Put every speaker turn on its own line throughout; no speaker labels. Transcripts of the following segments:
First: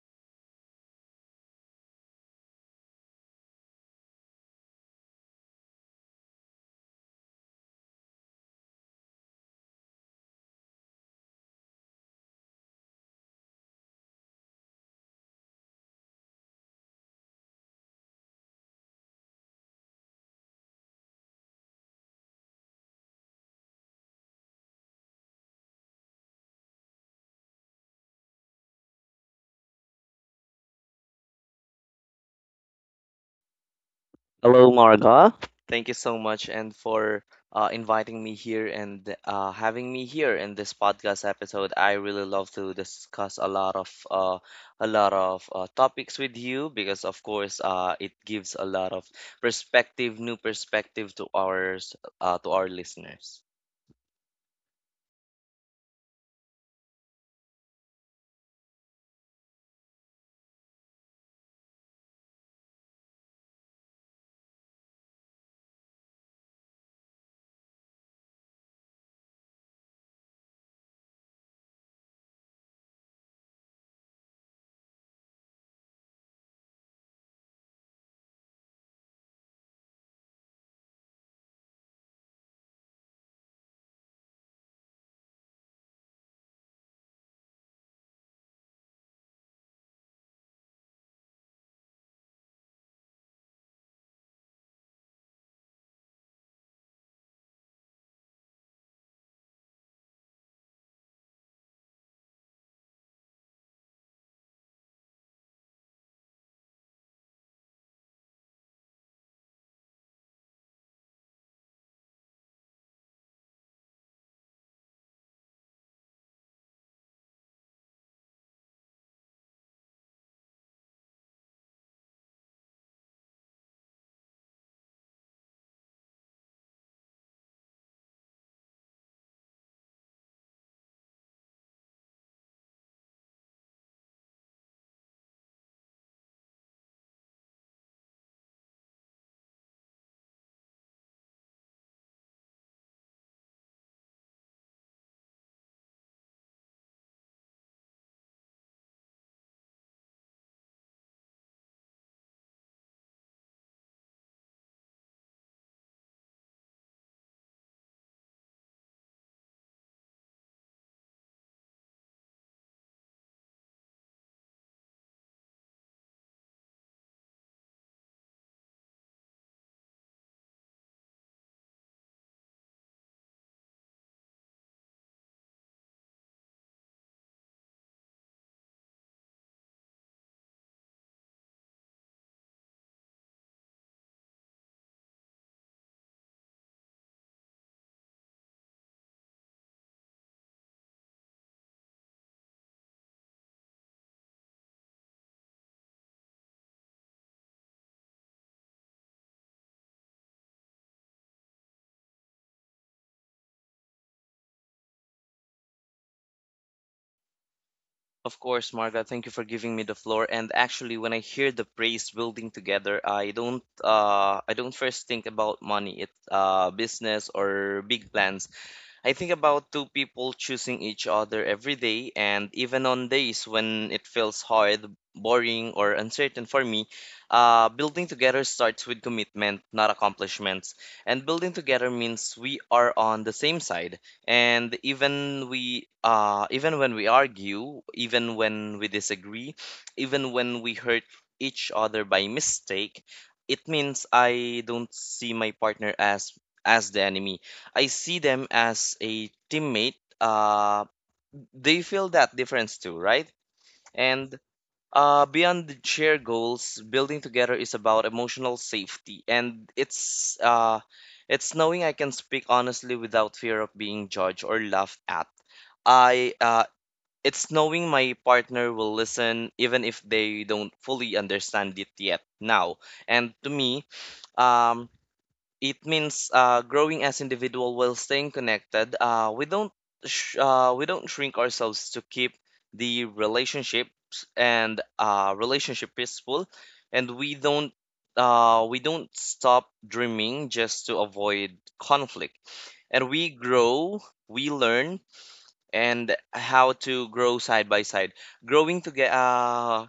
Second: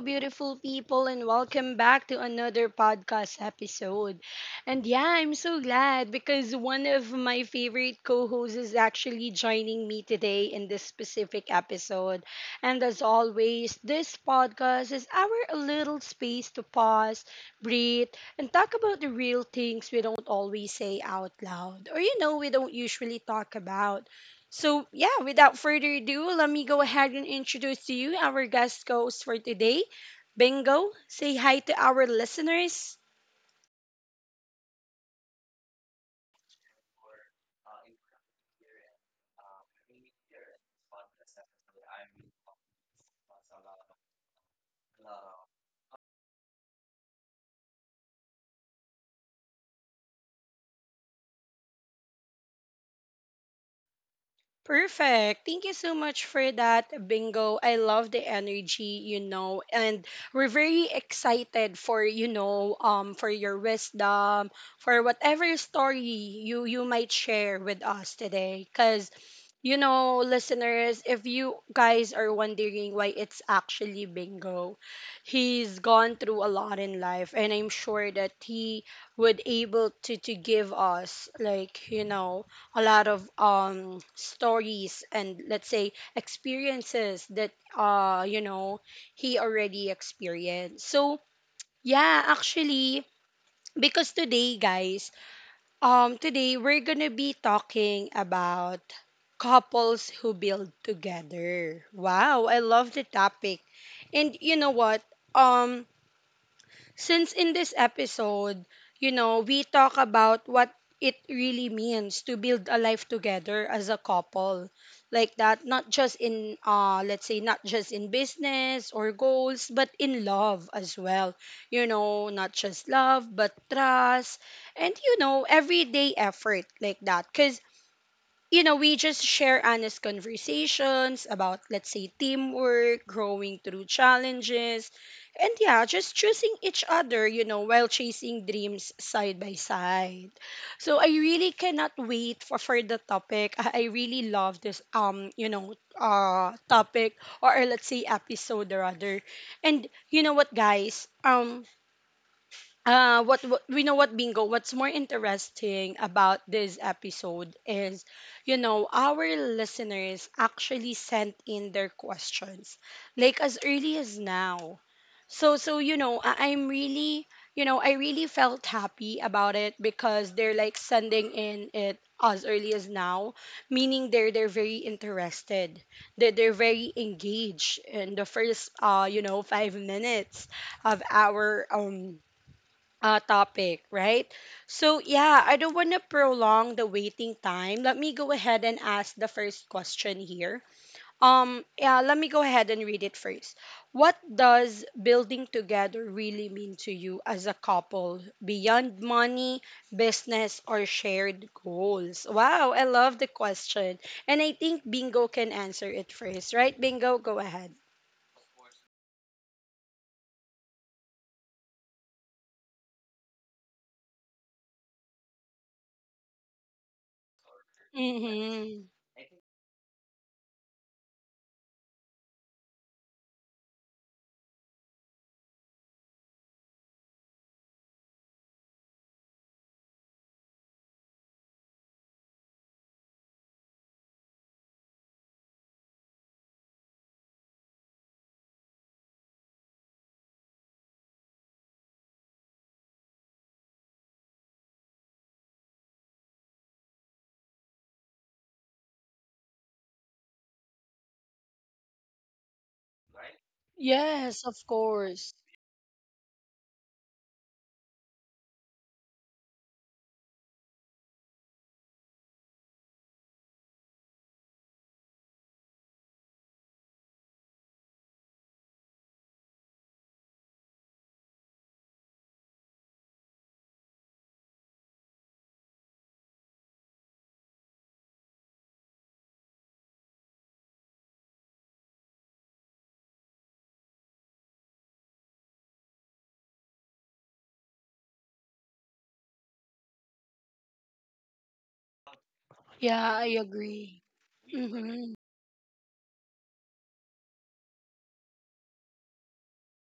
beautiful people, and welcome back to another podcast episode. And yeah, I'm so glad because one of my favorite co hosts is actually joining me today in this specific episode. And as always, this podcast is our little space to pause, breathe, and talk about the real things we don't always say out loud or, you know, we don't usually talk about. So, yeah, without further ado, let me go ahead and introduce to you our guest host for today, Bingo. Say hi to our listeners.
Hello, Marga. Thank you so much and for inviting me here and having me here in this podcast episode. I really love to discuss a lot of topics with you because, of course, it gives a lot of new perspective to ours to our listeners.
Perfect. Thank you so much for that bingo. I love the energy, you know, and we're very excited for, you know, for your wisdom, for whatever story you might share with us today cuz you know, listeners, if you guys are wondering why it's actually bingo, he's gone through a lot in life, and I'm sure that he would able to give us, like, you know, a lot of stories and let's say experiences that you know he already experienced. So yeah, actually, because today guys, today we're gonna be talking about couples who build together. Wow, I love the topic. And you know what? um since in this episode, you know, we talk about what it really means to build a life together as a couple, like that. Not just in let's say, not just in business or goals, but in love as well. You know, not just love but trust, and you know, everyday effort, like that. Cause you know, we just share honest conversations about, let's say, teamwork, growing through challenges, and yeah, just choosing each other, you know, while chasing dreams side by side. So I really cannot wait for the topic. I really love this, you know, topic, or let's say episode or other. And you know what, guys? What we know what bingo, what's more interesting about this episode is you know our listeners actually sent in their questions, like as early as now. So so you know, I'm really, you know, I really felt happy about it because they're like sending in it as early as now, meaning they're very interested, they're very engaged in the first you know 5 minutes of our topic, right? So, yeah, I don't want to prolong the waiting time. Let me go ahead and ask the first question here. Yeah, let me go ahead and read it first. What does building together really mean to you as a couple beyond money, business, or shared goals? Wow, I love the question. And I think Bingo can answer it first, right? Bingo, go ahead.
Of course, Marga, thank you for giving me the floor. And actually, when I hear the praise building together, I don't first think about money, it business, or big plans.
Hmm.
I think about two people choosing each other every day, and even on days when it feels hard, boring, or uncertain for me, building together starts with commitment, not accomplishments. And building together means we are on the same side. And even when we argue, even when we disagree, even when we hurt each other by mistake, it means I don't see my partner as the enemy. I see them as a teammate. They feel that difference too, right? And
Yes, of course.
beyond the shared goals, building together is about emotional safety, and it's knowing I can speak honestly without fear of being judged or laughed at. I It's knowing my partner will listen even if they don't fully understand it yet now. And to me, um, it means growing as individual while staying connected. We don't we don't shrink ourselves to keep the relationships and relationship peaceful, and we don't stop dreaming just to avoid conflict.
Yeah,
And
I
we
agree.
grow, we learn,
Mm-hmm.
and how to grow side by side. Growing together,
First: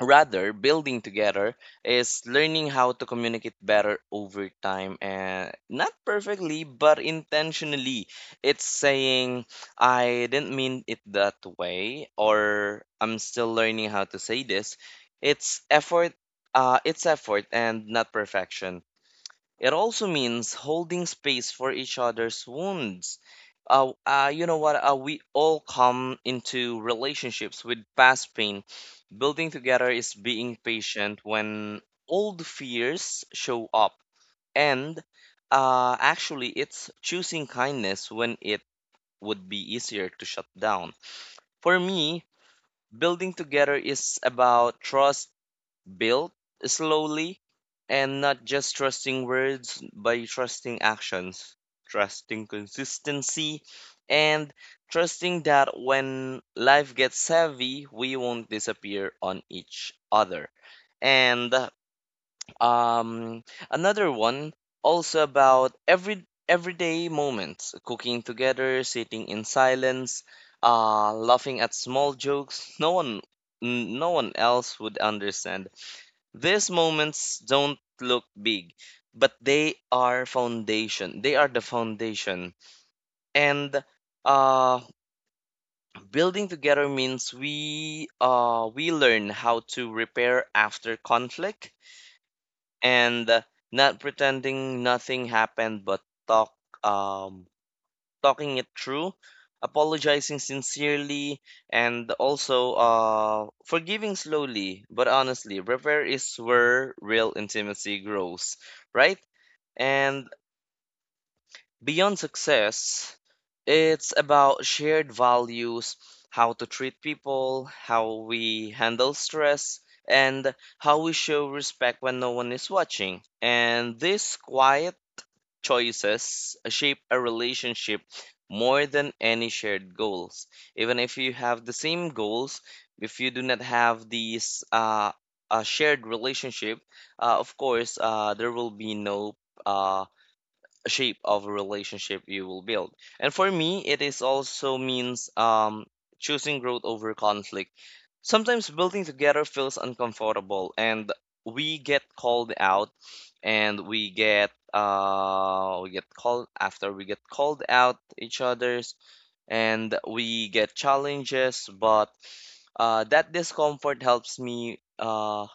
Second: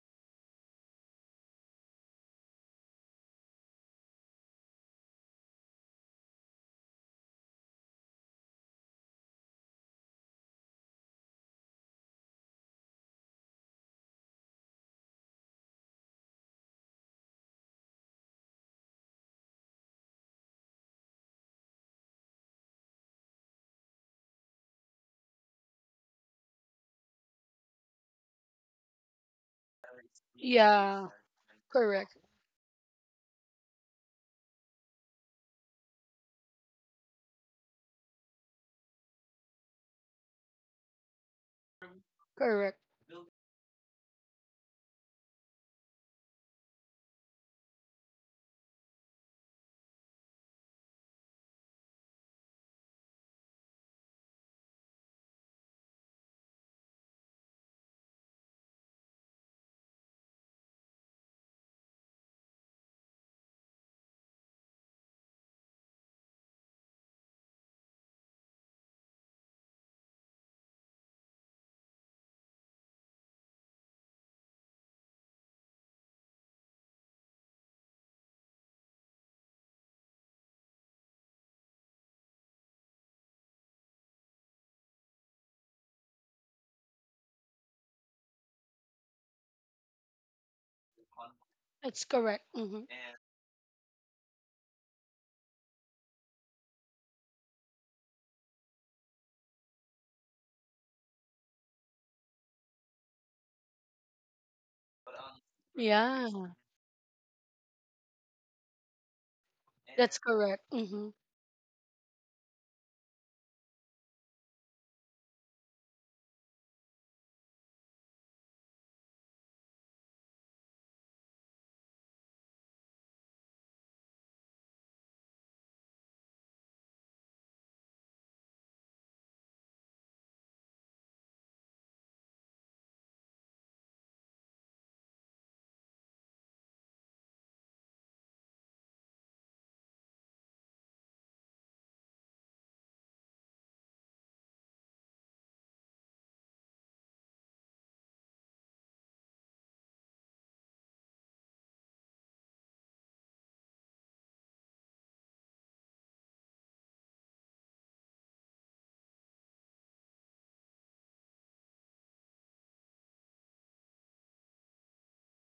rather building together, is learning how to communicate better over time, and not perfectly but intentionally. It's saying I didn't mean it that way, or I'm still learning how to say this. It's effort, it's effort and not perfection. It also means holding space for each other's wounds. You know what? We all come into relationships with past pain. Building together is being
Yeah,
patient when
correct,
old fears show up. And actually, it's choosing kindness when it would be easier to shut down. For me,
correct.
building together is about trust built slowly, and not just trusting words by trusting actions, trusting consistency, and trusting that when life gets heavy, we won't disappear on each other. And um, another one, also about everyday moments, cooking together, sitting in silence, laughing at small jokes no one, no one else would understand. These moments don't look big, but they are foundation. They are the foundation. And uh building together means we learn how to repair after conflict,
That's correct. Mm-hmm.
and not pretending nothing happened but talk um talking it through, apologizing sincerely, and also forgiving slowly but honestly. Repair
Yeah,
is where real intimacy grows, right?
that's
And
correct. Mm-hmm.
beyond success, it's about shared values, how to treat people, how we handle stress, and how we show respect when no one is watching. And this quiet choices shape a relationship more than any shared goals. Even if you have the same goals, if you do not have these a shared relationship, of course, there will be no uh, shape of a relationship you will build. And for me, it is also means choosing growth over conflict. Sometimes building together feels uncomfortable, and we get called out, and we get called out each other's, and we get challenges. But that discomfort helps me.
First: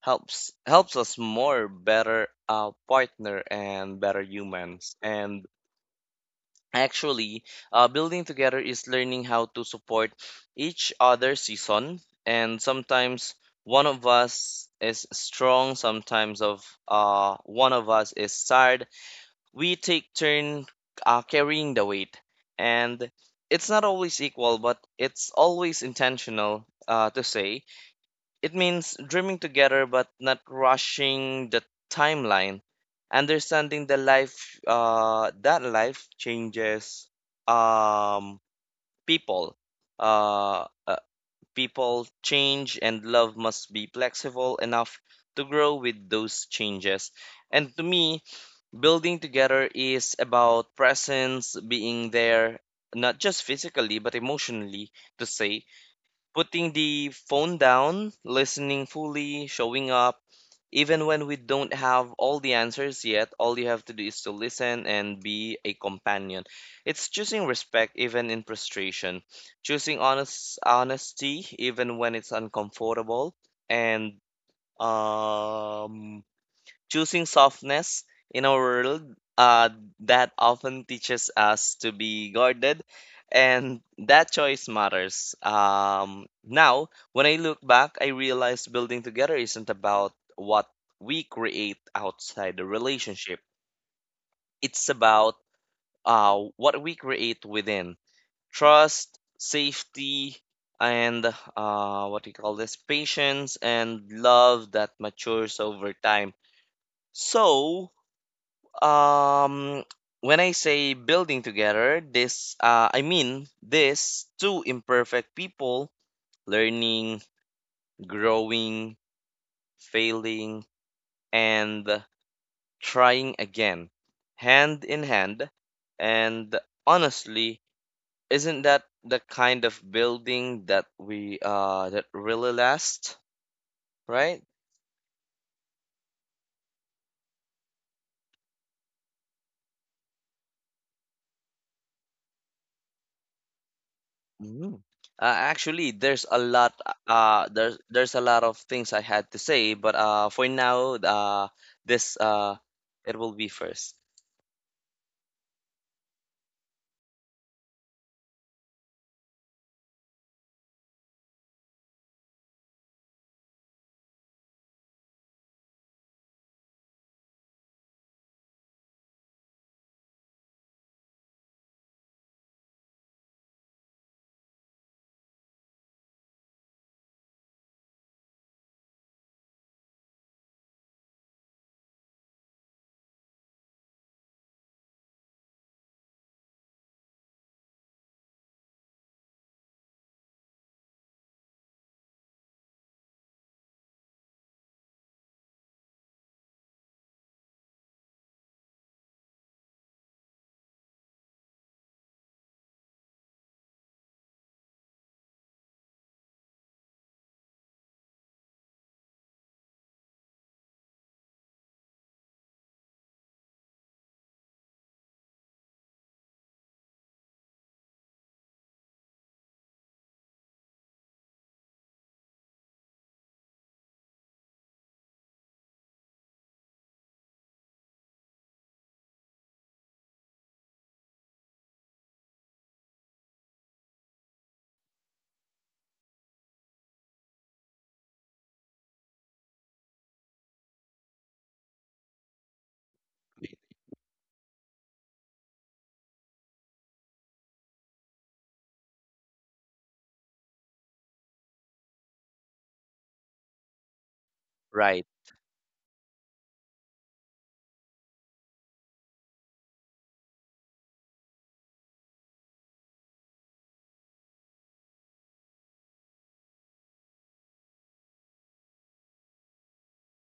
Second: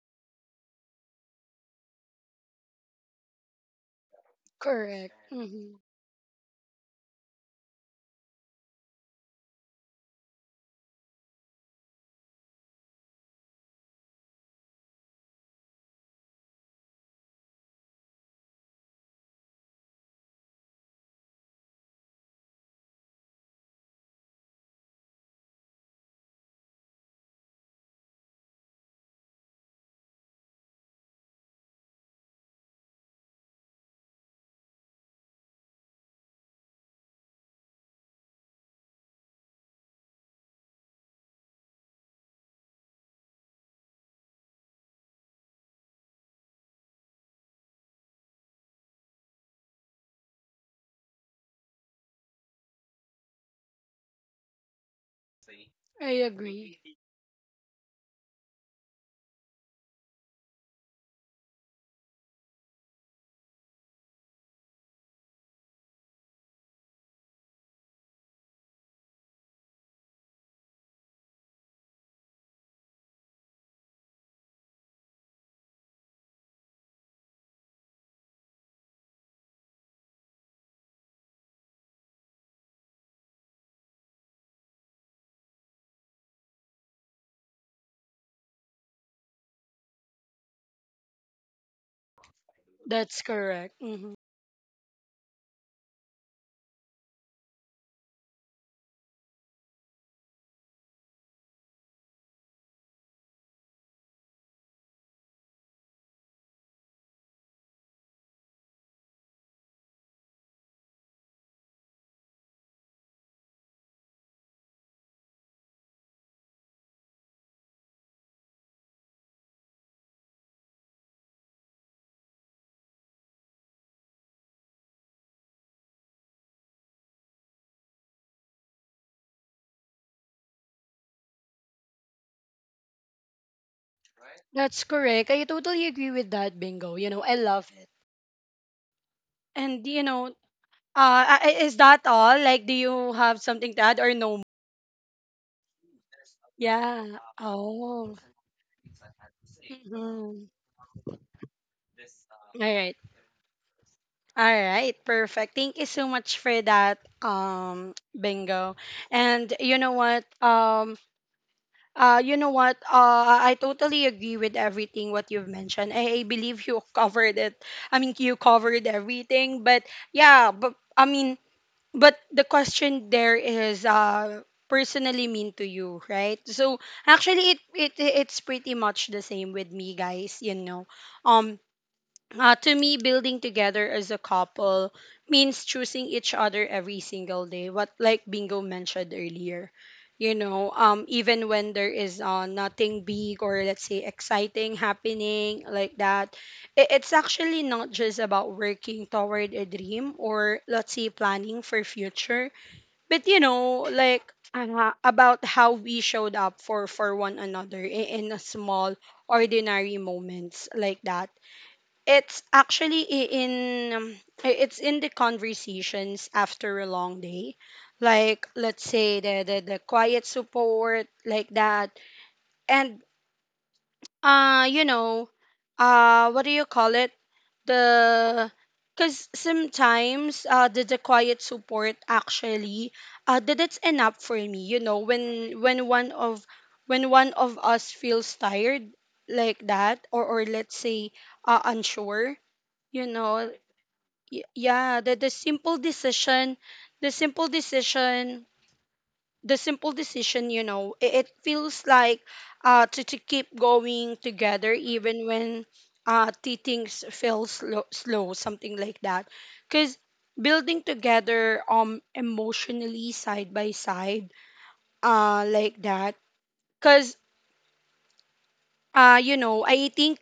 Helps us more better partner and better humans.
Correct.
And
Mm-hmm.
actually, building together is learning how to support each other season, and sometimes one of us is strong, sometimes of one of us is tired. We take turn carrying the weight, and it's not always equal but it's always intentional, to say it means dreaming together but not rushing the timeline, understanding the life that life changes um, people. Uh, uh, People change and love must be flexible enough to grow with those changes. And to me, building together is about presence, being there, not just physically but emotionally, to say
I
putting
agree.
the phone down, listening fully, showing up, even when we don't have all the answers yet. All you have to do is to listen and be a companion. It's choosing respect even in frustration, choosing honesty even when it's uncomfortable, and um choosing softness in a world uh, that often teaches us to be guarded. And that choice matters. Now when I look back, I realize building together isn't about what we create outside the
That's
relationship,
correct. Mm-hmm.
it's about what we create within: trust, safety, and what do you call, this patience and love that matures over time. So um, when I say building together, this I mean this two imperfect people learning, growing, failing, and trying again, hand in hand. And honestly, isn't that the kind of building that we that really lasts, right?
That's correct. I totally agree with that, Bingo. You know, I love it. And, you know, is that all? Like, do you have something to add or no?
Mhm. Actually, there's a lot.
Yeah.
There's
Oh.
a lot of things I had to say, but for
Mm-hmm.
now, this
All right.
it will be first.
All right, perfect. Thank you so much for that, Bingo. And you know what? You know what? I totally agree with everything what you've mentioned. I believe you covered it. I mean, you covered everything. But yeah, but I mean, but the question there is, personally mean to you, right? So actually, it's pretty much the same with me, guys. You know, um. To me, building together as a couple means choosing each other every single day. What like Bingo mentioned earlier, you know, even when there is nothing big, or let's say exciting happening, like that. It's actually not just about working toward a dream, or let's say planning for future, but you know, like about how we showed up for one another in a small ordinary moments, like that. It's actually um, it's in the conversations after a long day. Like let's say the quiet support, like that. And you know, what do you call it? The because sometimes the quiet support actually that it's enough for me, you know, when one of us feels tired like that, or let's say unsure, you know. Yeah the simple decision, the simple decision the simple decision you know it, it feels like to keep going together
Right.
even when the things feel slow, slow something like that. Because building together, emotionally side by side, like that. Because you know I think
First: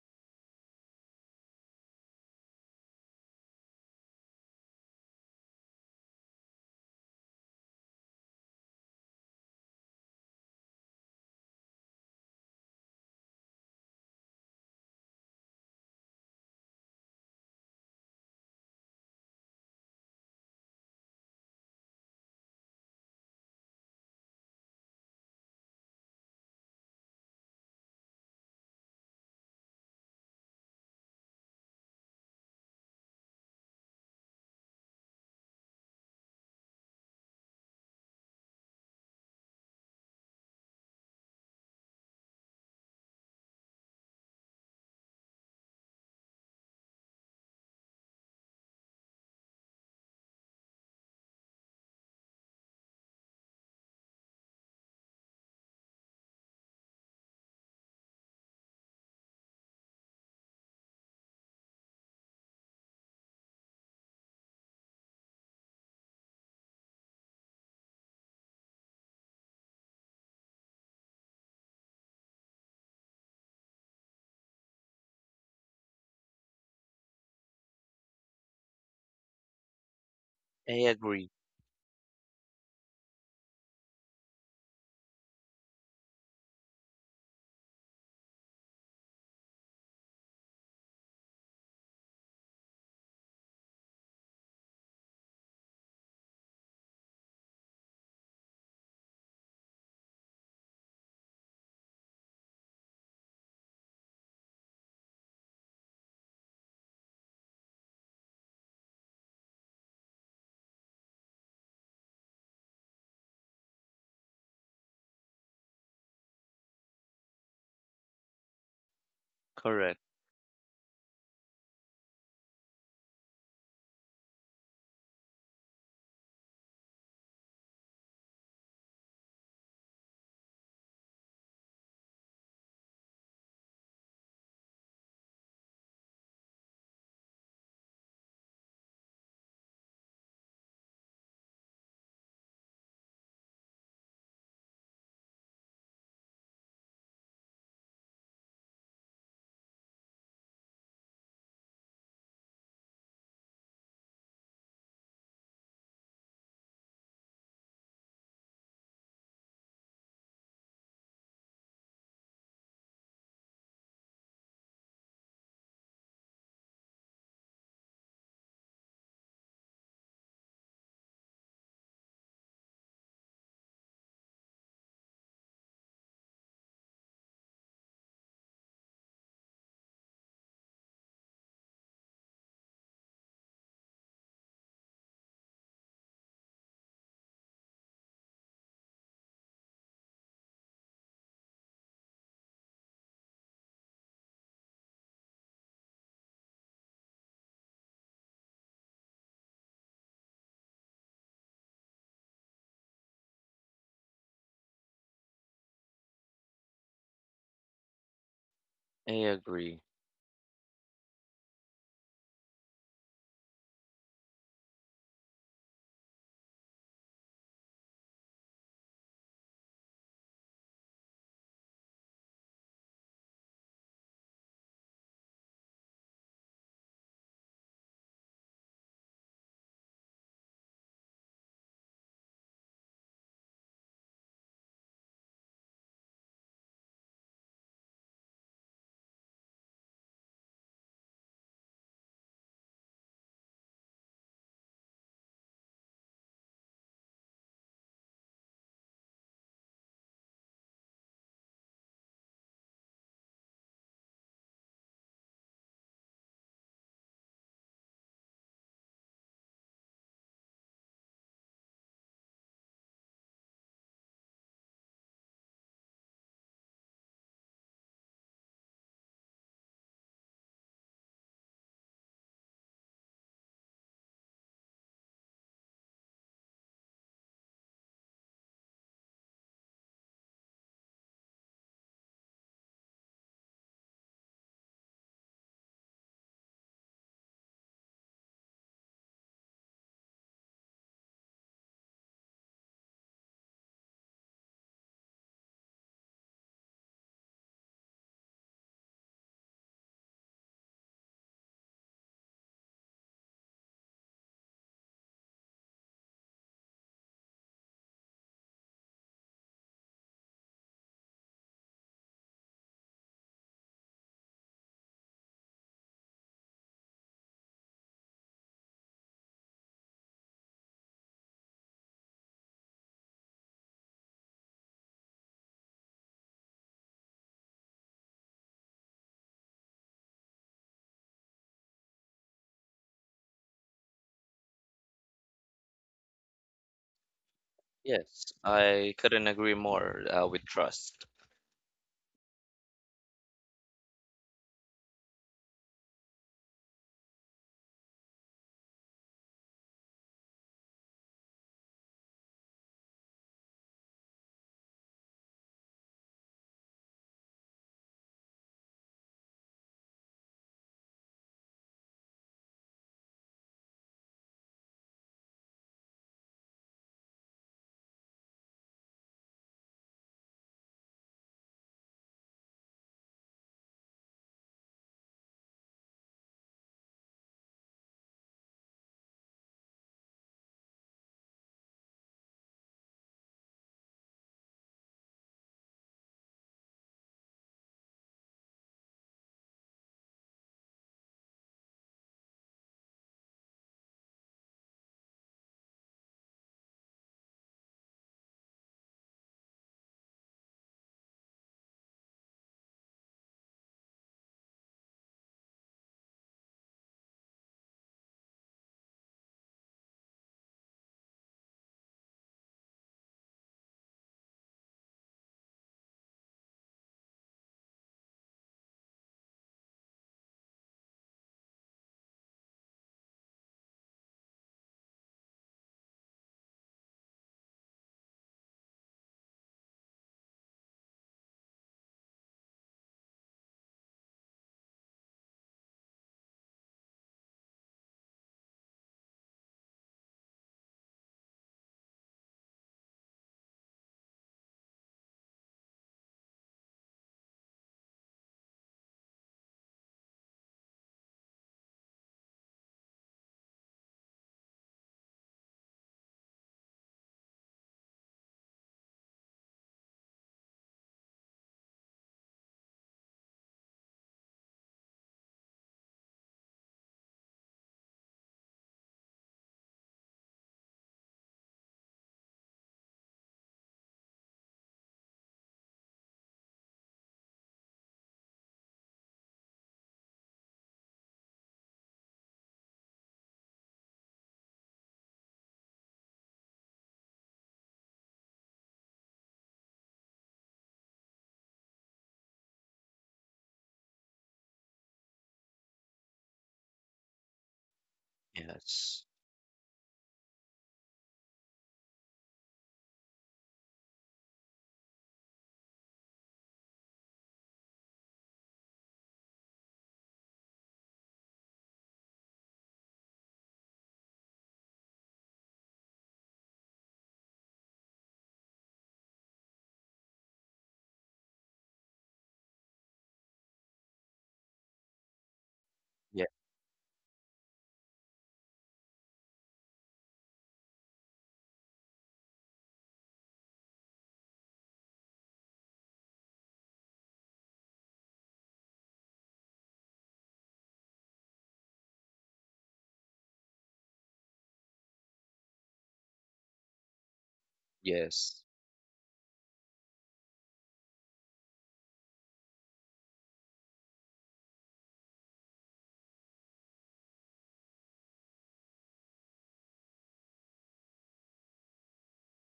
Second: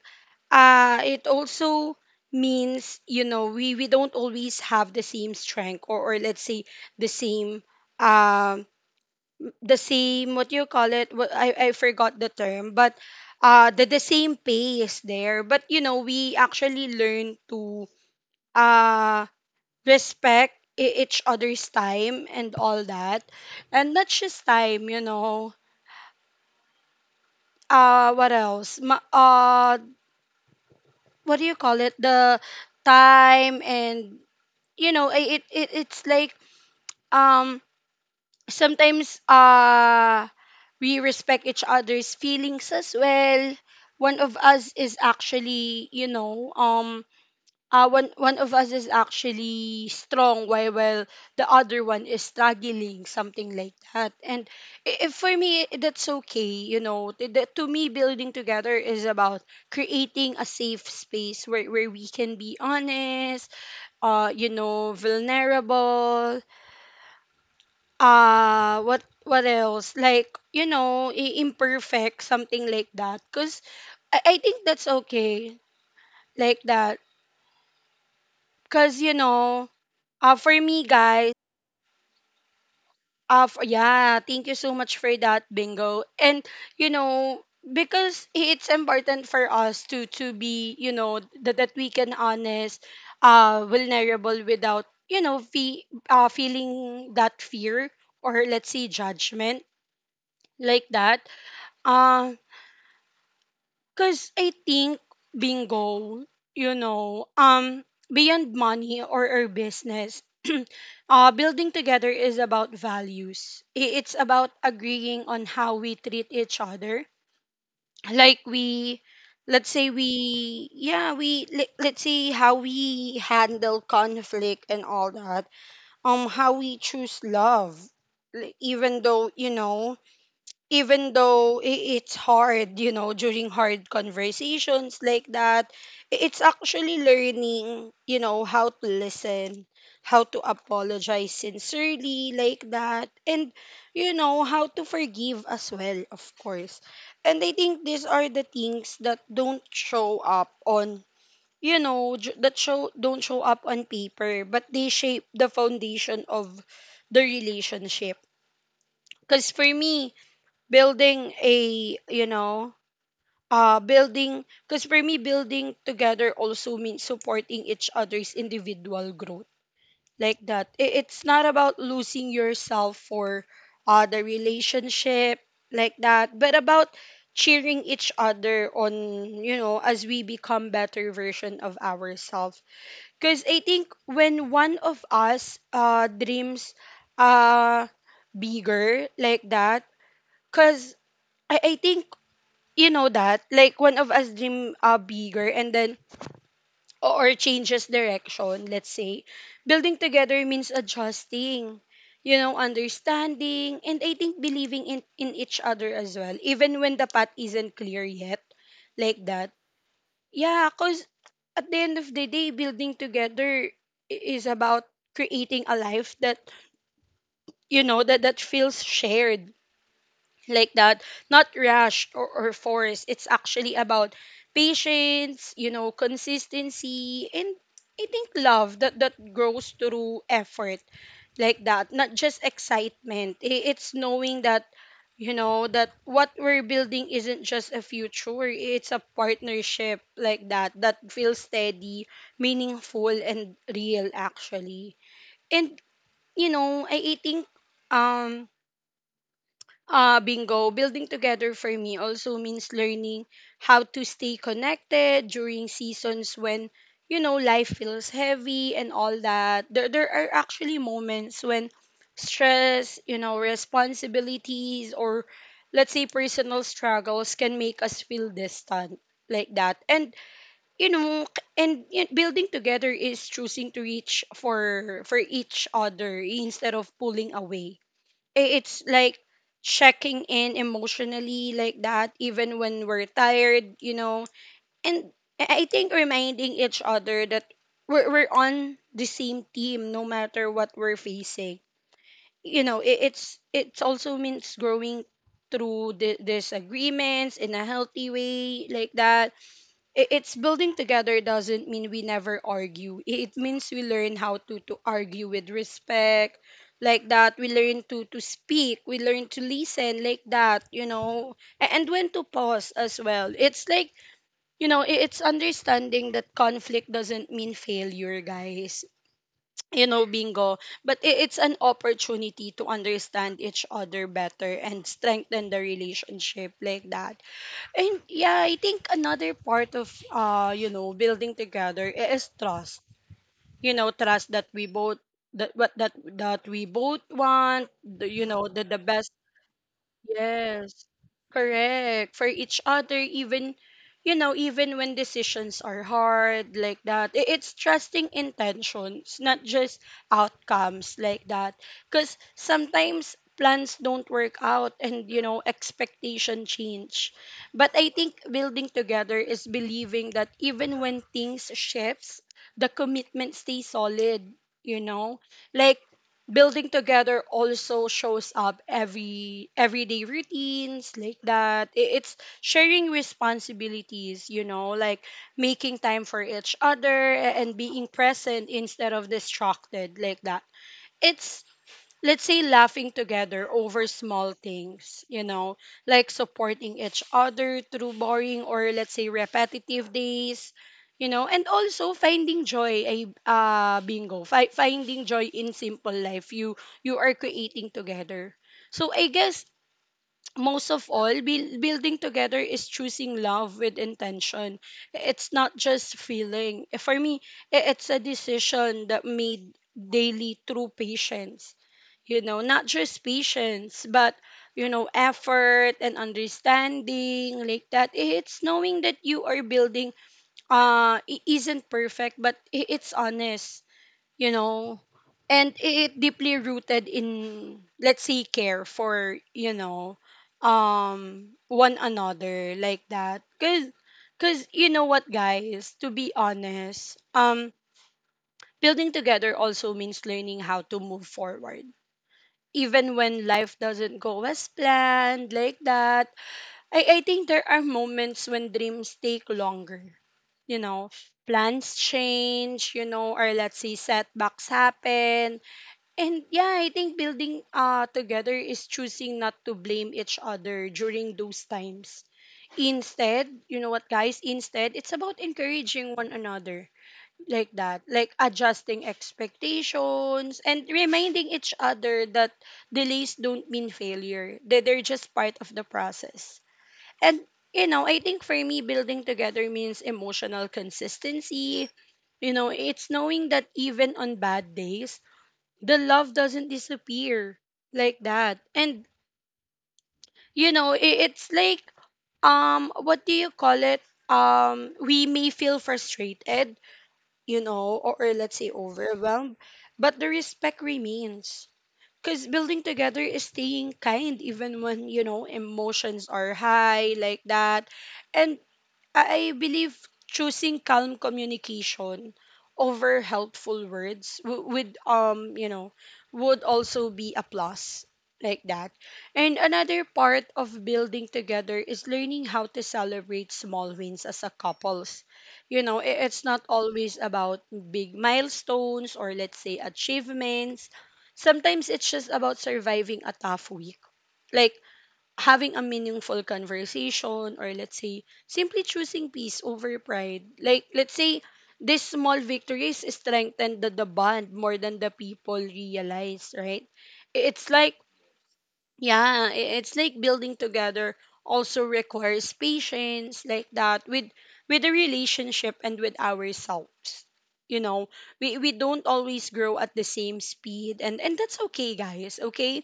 it also means you know we don't always have the same strength, or let's say the same, um what you call it, what I forgot the term, but the same pace there. But you know we actually learn to uh respect each other's time and all that. And not just time, you know, uh what else Ma- uh what do you call it, the time. And you know, it's like, um sometimes we respect each other's feelings as well. One of us is actually, you know, one of us is actually strong while the other one is struggling, something like that. And if for me that's okay, you know. To me, building together is about creating a safe space where we can be honest, you know, vulnerable, what else like you know, imperfect, something like that. Because I think that's okay like that, because you know, for
I
me
agree.
guys, yeah thank you so much for that bingo. And you know, because it's important for us to be, you know, that, that we can honest, vulnerable without you know feeling that fear, or let's say judgment, like that. Uh, Because I think bingo, you know, beyond money, or business, building together is about values. It's about agreeing on how we treat each other. Like we, let's say
Correct.
we, yeah, we, let, let's say how we handle conflict and all that. How we choose love, like, even though you know, even though it's hard, you know, during hard conversations like that, it's actually learning, you know, how to listen, how to apologize sincerely like that, and, you know, how to forgive as well, of course. And I think these are the things that don't show up on, you know, j- that show don't show up on paper, but they shape the foundation of the relationship. Because for me, building a you know building because for me, building together also means supporting each other's individual growth like that. It's not about losing yourself for the relationship, like that, but about cheering each other on, you know, as we become better version of ourselves. Because I think when one of us dreams uh bigger like that, because I think you know that, like one of us dream bigger and then, or changes direction, let's say, building together means adjusting, you know, understanding, and I think believing in each other as well, even when the path isn't clear yet like
I
that.
agree.
Yeah cuz at the end of the day, building together is about creating a life that, you know, that that feels shared like that, not rushed or forced. It's actually about patience, you know, consistency, and I think love that that grows through effort like that, not just excitement. It's knowing that, you know, that what we're building isn't just a future, it's a partnership like that, that feels steady, meaningful, and real actually. And you know I think, um bingo, building together for me also means learning how to stay connected during seasons when, you know, life feels heavy and all that. There are actually moments when stress, you know, responsibilities, or let's say personal struggles can make us feel distant like that. And, you know, building together is choosing to reach for each other instead of pulling away. It's like checking in emotionally like that, even when we're tired, you know. And I think reminding each other that we're on the same team, no matter what we're facing, you know. It's also means growing through the disagreements in a healthy way like that. It's, building together doesn't mean we never argue. It means we learn how to argue with respect, like that. We learn to speak. We learn to listen, like that. You know, and when to pause as well. It's like, you know, it's understanding that conflict doesn't mean failure, guys. You know, bingo. But it's an opportunity to understand each other better and strengthen the relationship like that. And yeah, I think another part of you know, building together is trust. You know, trust that we both, that what that that we both want, the, you
Yes,
know, the
I
best.
couldn't agree more with
Yes,
trust.
correct. For each other, even, you know, even when decisions are hard like that, it's trusting intentions, not just outcomes like that. Because sometimes plans don't work out and, you know, expectation change. But I think building together is believing that even when things shifts, the commitment stays solid, you know? Like, building together also shows up everyday routines like that. It's sharing responsibilities, you know, like making time for each other and being present instead of distracted like that. It's, let's say, laughing together over small things, you know, like supporting each other through boring or, let's say, repetitive days, you know, and also finding joy ay. Bingo, finding joy in simple life you you are creating together. So I guess most of all, building together is choosing love with intention. It's not just feeling. For me, it's a decision that made daily through patience. You know, not just patience, but, you know, effort and understanding like that. It's knowing that you are building isn't perfect, but it's honest, you know, and it deeply rooted in, let's say, care for, you know, one another like that. Cuz you know what, guys, to be honest, building together also means learning how to move forward even when life doesn't go as planned like that. I think there are moments when dreams take longer, you know, plans change, you know, or, let's say, setbacks happen. And yeah, I think building together is choosing not to blame each other during those times. Instead, you know what, guys, instead it's about encouraging one another like that, like adjusting expectations and reminding each other that delays don't mean failure. That they're just part of the process. And, you know, I think for me building together means emotional consistency. You know, it's knowing that even on bad days, the love doesn't disappear like that. And, you know, it's like, what do you call it, we may feel frustrated, you know, or, let's say,
Yes.
overwhelmed, but the respect remains, because building together is staying kind even when, you know, emotions are high like that. And I believe choosing calm communication over helpful words would, you know, would also be a plus like that. And another part of building together is learning how to celebrate small wins as a couples. You know, it's
Yeah.
not always about big milestones or, let's say, achievements. Sometimes it's just about surviving a tough week. Like having a meaningful conversation or, let's say, simply choosing peace over pride, like, let's say, this small victories strengthen the bond more than the people realize, right? It's like,
Yes.
yeah, it's like building together also requires patience like that, with the relationship and with ourselves, you know. We don't always grow at the same speed, and that's okay, guys. Okay,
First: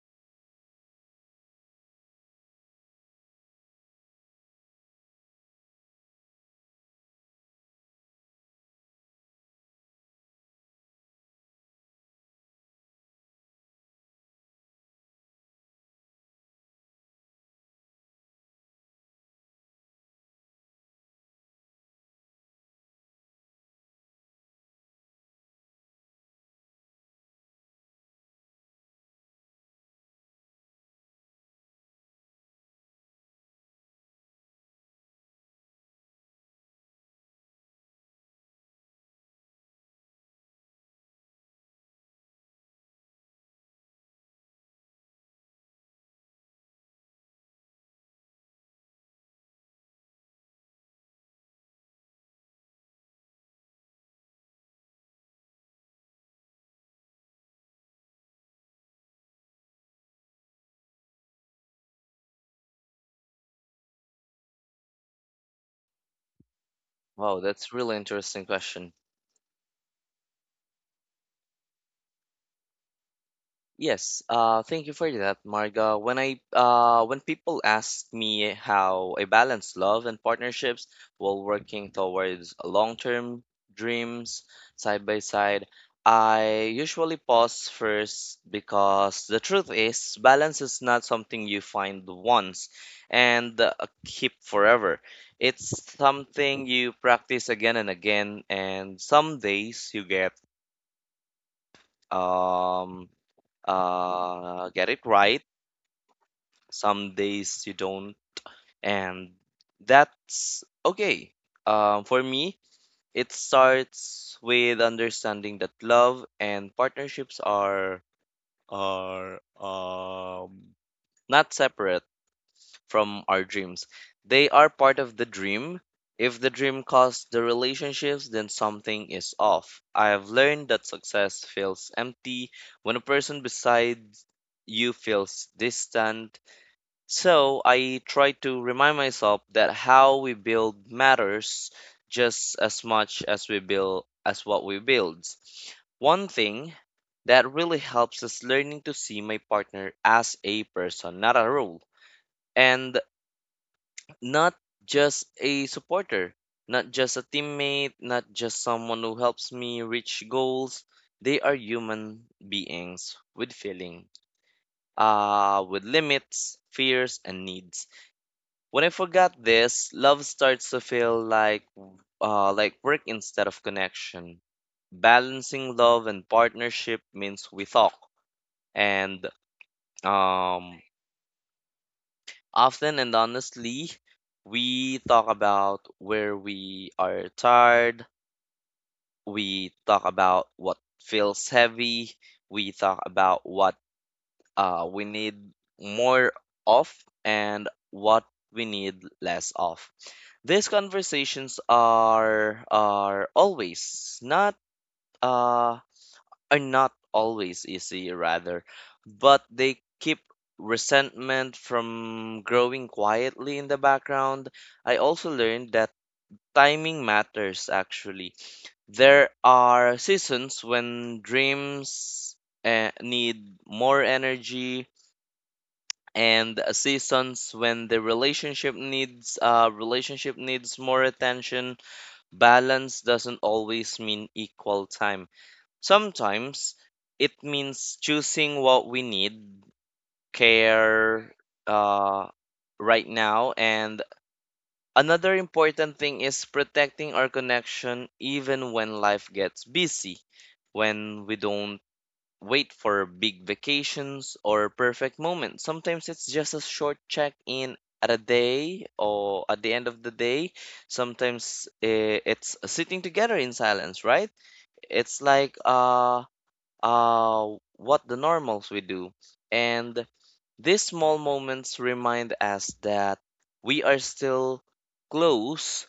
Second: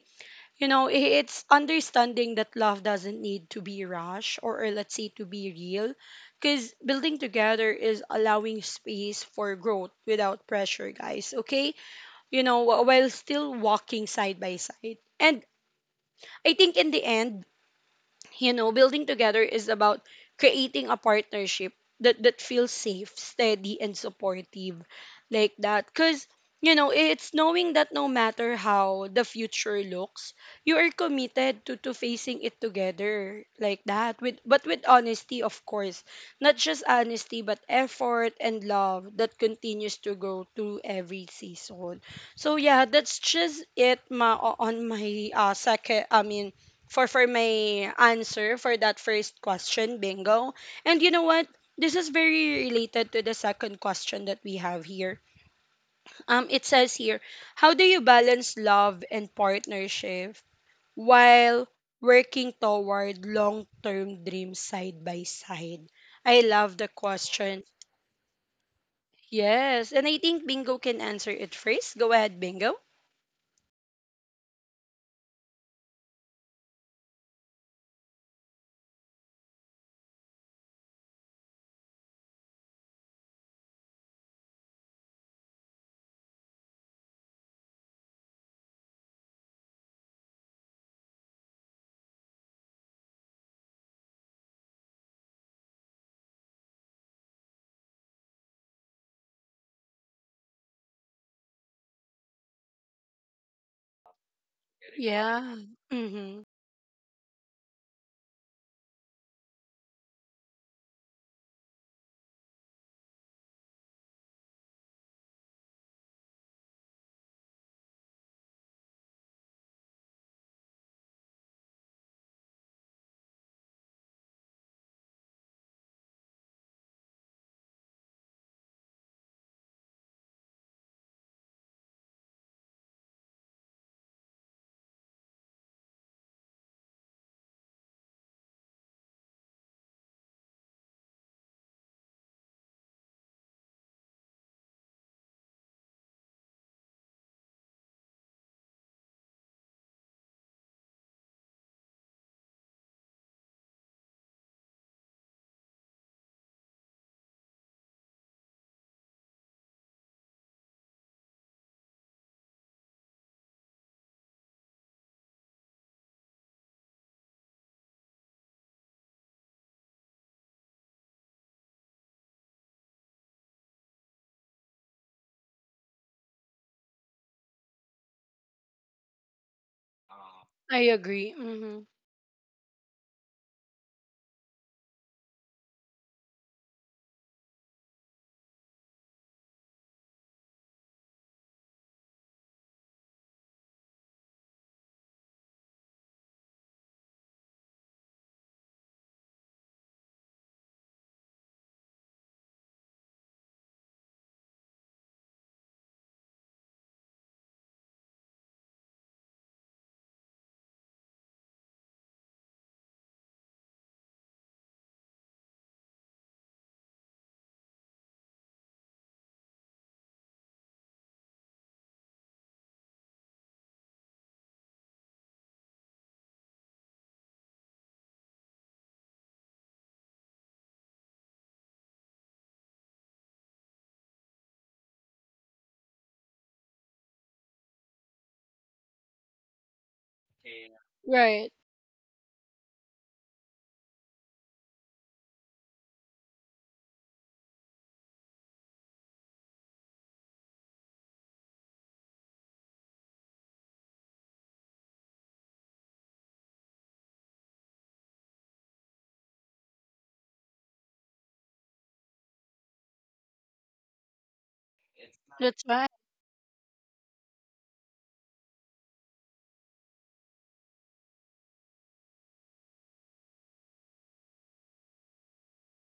you know, it's understanding that love doesn't need to be rushed or, let's say, to be real, because building together is allowing space for growth without pressure, guys. Okay? You know, while still walking side by side. And I think in the end, you know, building together is about creating a partnership that feels safe, steady, and supportive, like that. Cause you know, it's knowing that no matter how the future looks, you are committed to facing it together like that. With, but with honesty, of course. Not just honesty, but effort and love that continues to grow through every season. So yeah, that's just it ma on my second, I mean, for my answer for that first question, bingo. And you know what? This is very related to the second question that we have here. It says here, how do you balance love and partnership while working toward long-term dreams side by side? I love the
Wow,
question.
that's really interesting question.
Yes, and I think Bingo can answer it first. Go ahead, Bingo.
Yes, thank you for that, Marga. When I when people ask me how I balance love and partnerships while working towards long-term dreams side by side, I usually pause first, because the truth is balance is not something you find once and keep forever. It's something you practice again and again, and some days you um get it right,
Yeah. Mm-hmm.
some days you don't, and that's okay. For me, it starts with understanding that love and partnerships are not separate from our dreams. They are part of the dream. If the dream costs the relationships, then something is off. I have learned that success feels empty when a person beside you feels distant, so I try to remind myself that how we build matters just as much as we build as what we build. One thing that really helps is learning to see my partner as a person, not a role, and not just a supporter, not just a teammate, not just someone who helps me reach goals. They are human beings with feeling, with limits, fears, and needs. When I forgot this, love starts to feel like work instead of connection. Balancing love and partnership means we talk and um,
I agree. Mm-hmm.
often and honestly. We talk about where we are tired. We talk about what feels heavy. We talk about what we need more of, and what we need less of. These conversations are always not uh, are not always easy rather, but they keep resentment from growing quietly in the background. I also learned that timing matters actually. There are seasons when dreams need more energy, and seasons when the relationship needs more attention. Balance doesn't always mean equal time. Sometimes it means choosing what we need care
Right.
uh, right now. And another important thing is protecting our connection even when life gets busy. When we don't wait for big vacations or perfect moments. Sometimes it's just a short check in at a day or at the end of the day. Sometimes it's sitting together in silence, right? It's like
That's right.
uh, what the normals we do. And these small moments remind us that we are still close,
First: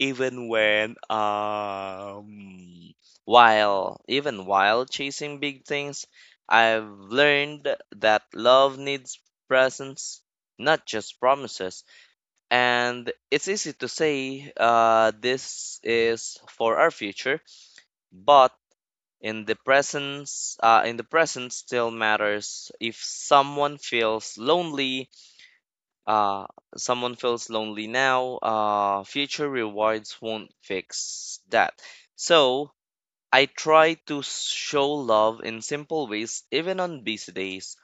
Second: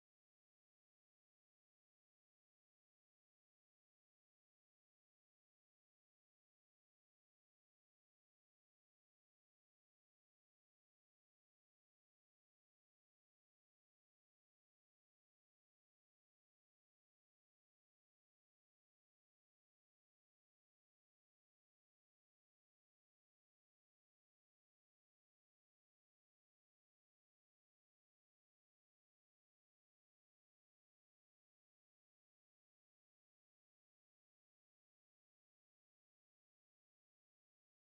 even when while even while chasing big things. I've learned that love needs presence, not just promises. And it's easy to say, this is for our future, but in the present still matters. If someone feels lonely, uh now, uh, future rewards won't fix that. So I try to show love in simple ways even on busy days.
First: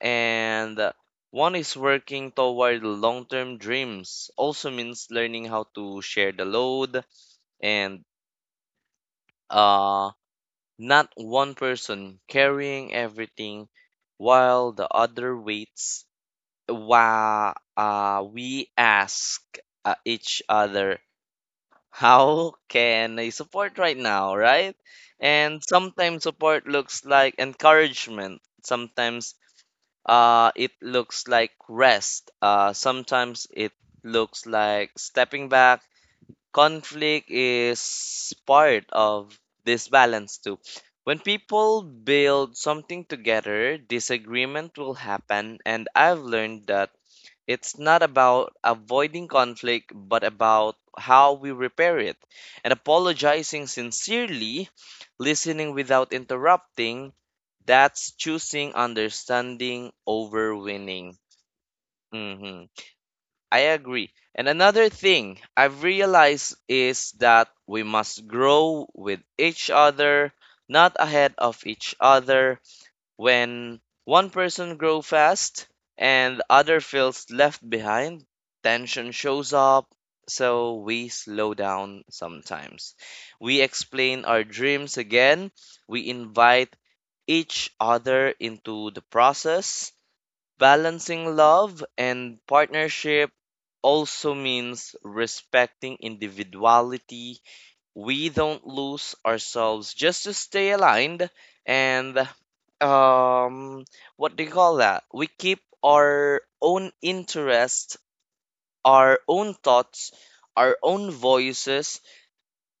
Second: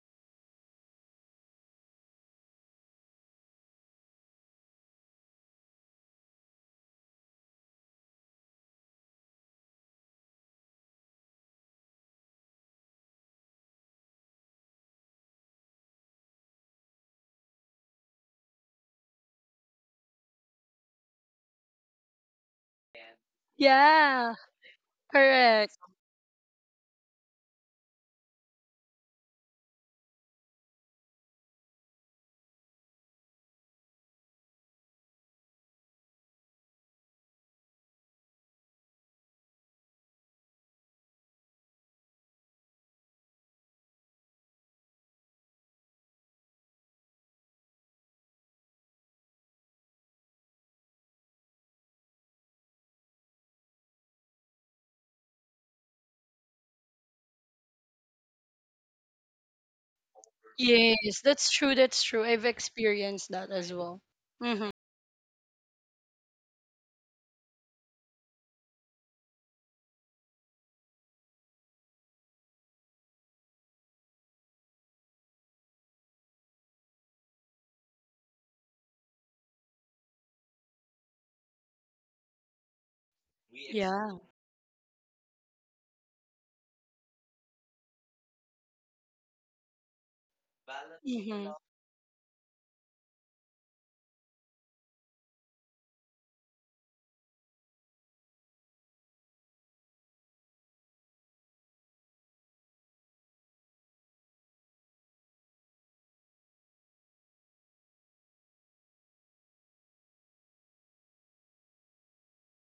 And one is, working toward long-term dreams also means learning how to share the load, and uh not one person carrying everything while the other waits. Wow, we ask each other, how can I support right
Yeah.
now, right? And
Correct.
sometimes support looks like encouragement. Sometimes it looks like rest. Sometimes it looks like stepping back. Conflict is part of this balance too. When people build something together, disagreement will happen, and I've learned that it's not about avoiding conflict, but about how we repair it. And apologizing sincerely, listening without interrupting, that's choosing understanding over winning.
Yes, that's true. That's true. I've
Hmm.
experienced that as
I
well.
agree. And
Mm-hmm.
another thing I've realized is that we must grow with each other, not ahead of each other. When one person grows fast and the other feels left behind, tension shows up, so we slow down sometimes. We
Yeah.
explain our dreams again, we invite each other into the process. Balancing
Mm-hmm.
love and partnership also means respecting individuality. We don't lose ourselves just to stay aligned, and um what do you call that we keep our own interest, our own thoughts, our own voices.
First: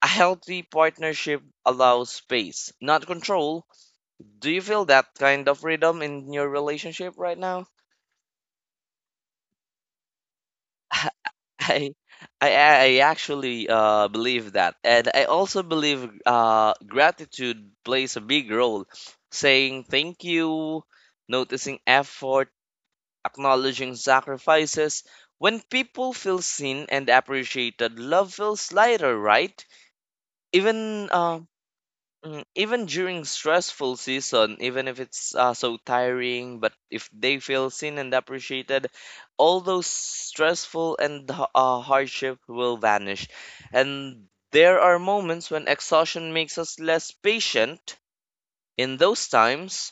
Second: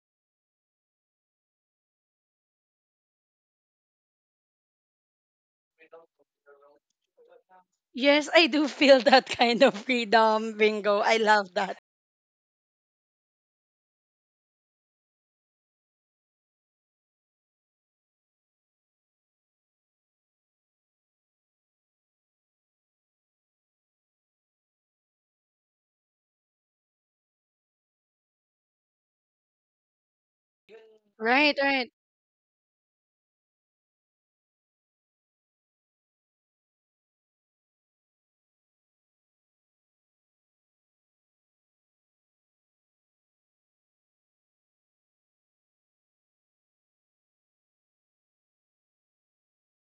A healthy partnership allows space, not control. Do you feel that kind of freedom in your relationship right now?
Yes, I do feel that kind of freedom. Bingo. I love that.
I I actually believe that, and I also believe gratitude plays a big role. Saying thank you, noticing effort, acknowledging sacrifices. When people feel seen and appreciated, love feels lighter, right? Even
Right, right.
Mm, even during stressful season, even if it's so tiring, but if they feel seen and appreciated, all those stressful and hardship will vanish. And there are moments when exhaustion makes us less patient. In those times,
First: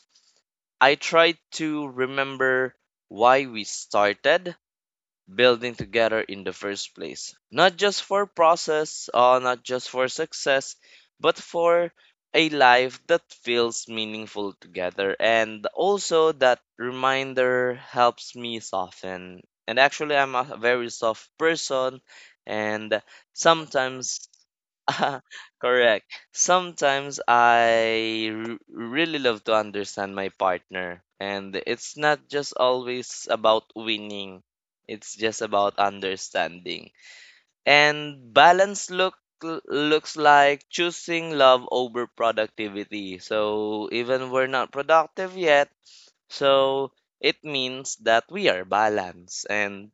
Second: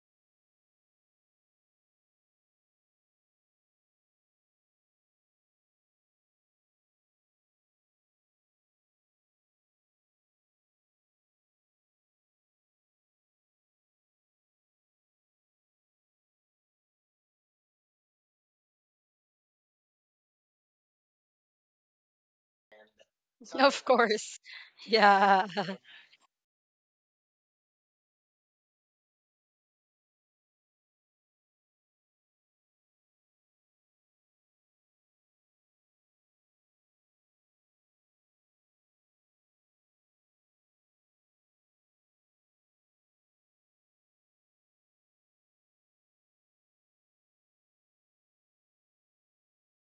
I try to remember why we started building together in the first place. Not just for process, not just for success, but for a life that feels meaningful together. And also, that reminder helps me soften. And actually, I'm a very soft person, and
Of
sometimes
course. Yeah.
correct. Sometimes I really love to understand my partner, and it's not just always about winning. It's just about understanding. And balance looks like choosing love over productivity. So even we're not productive yet, so it means that we are balanced and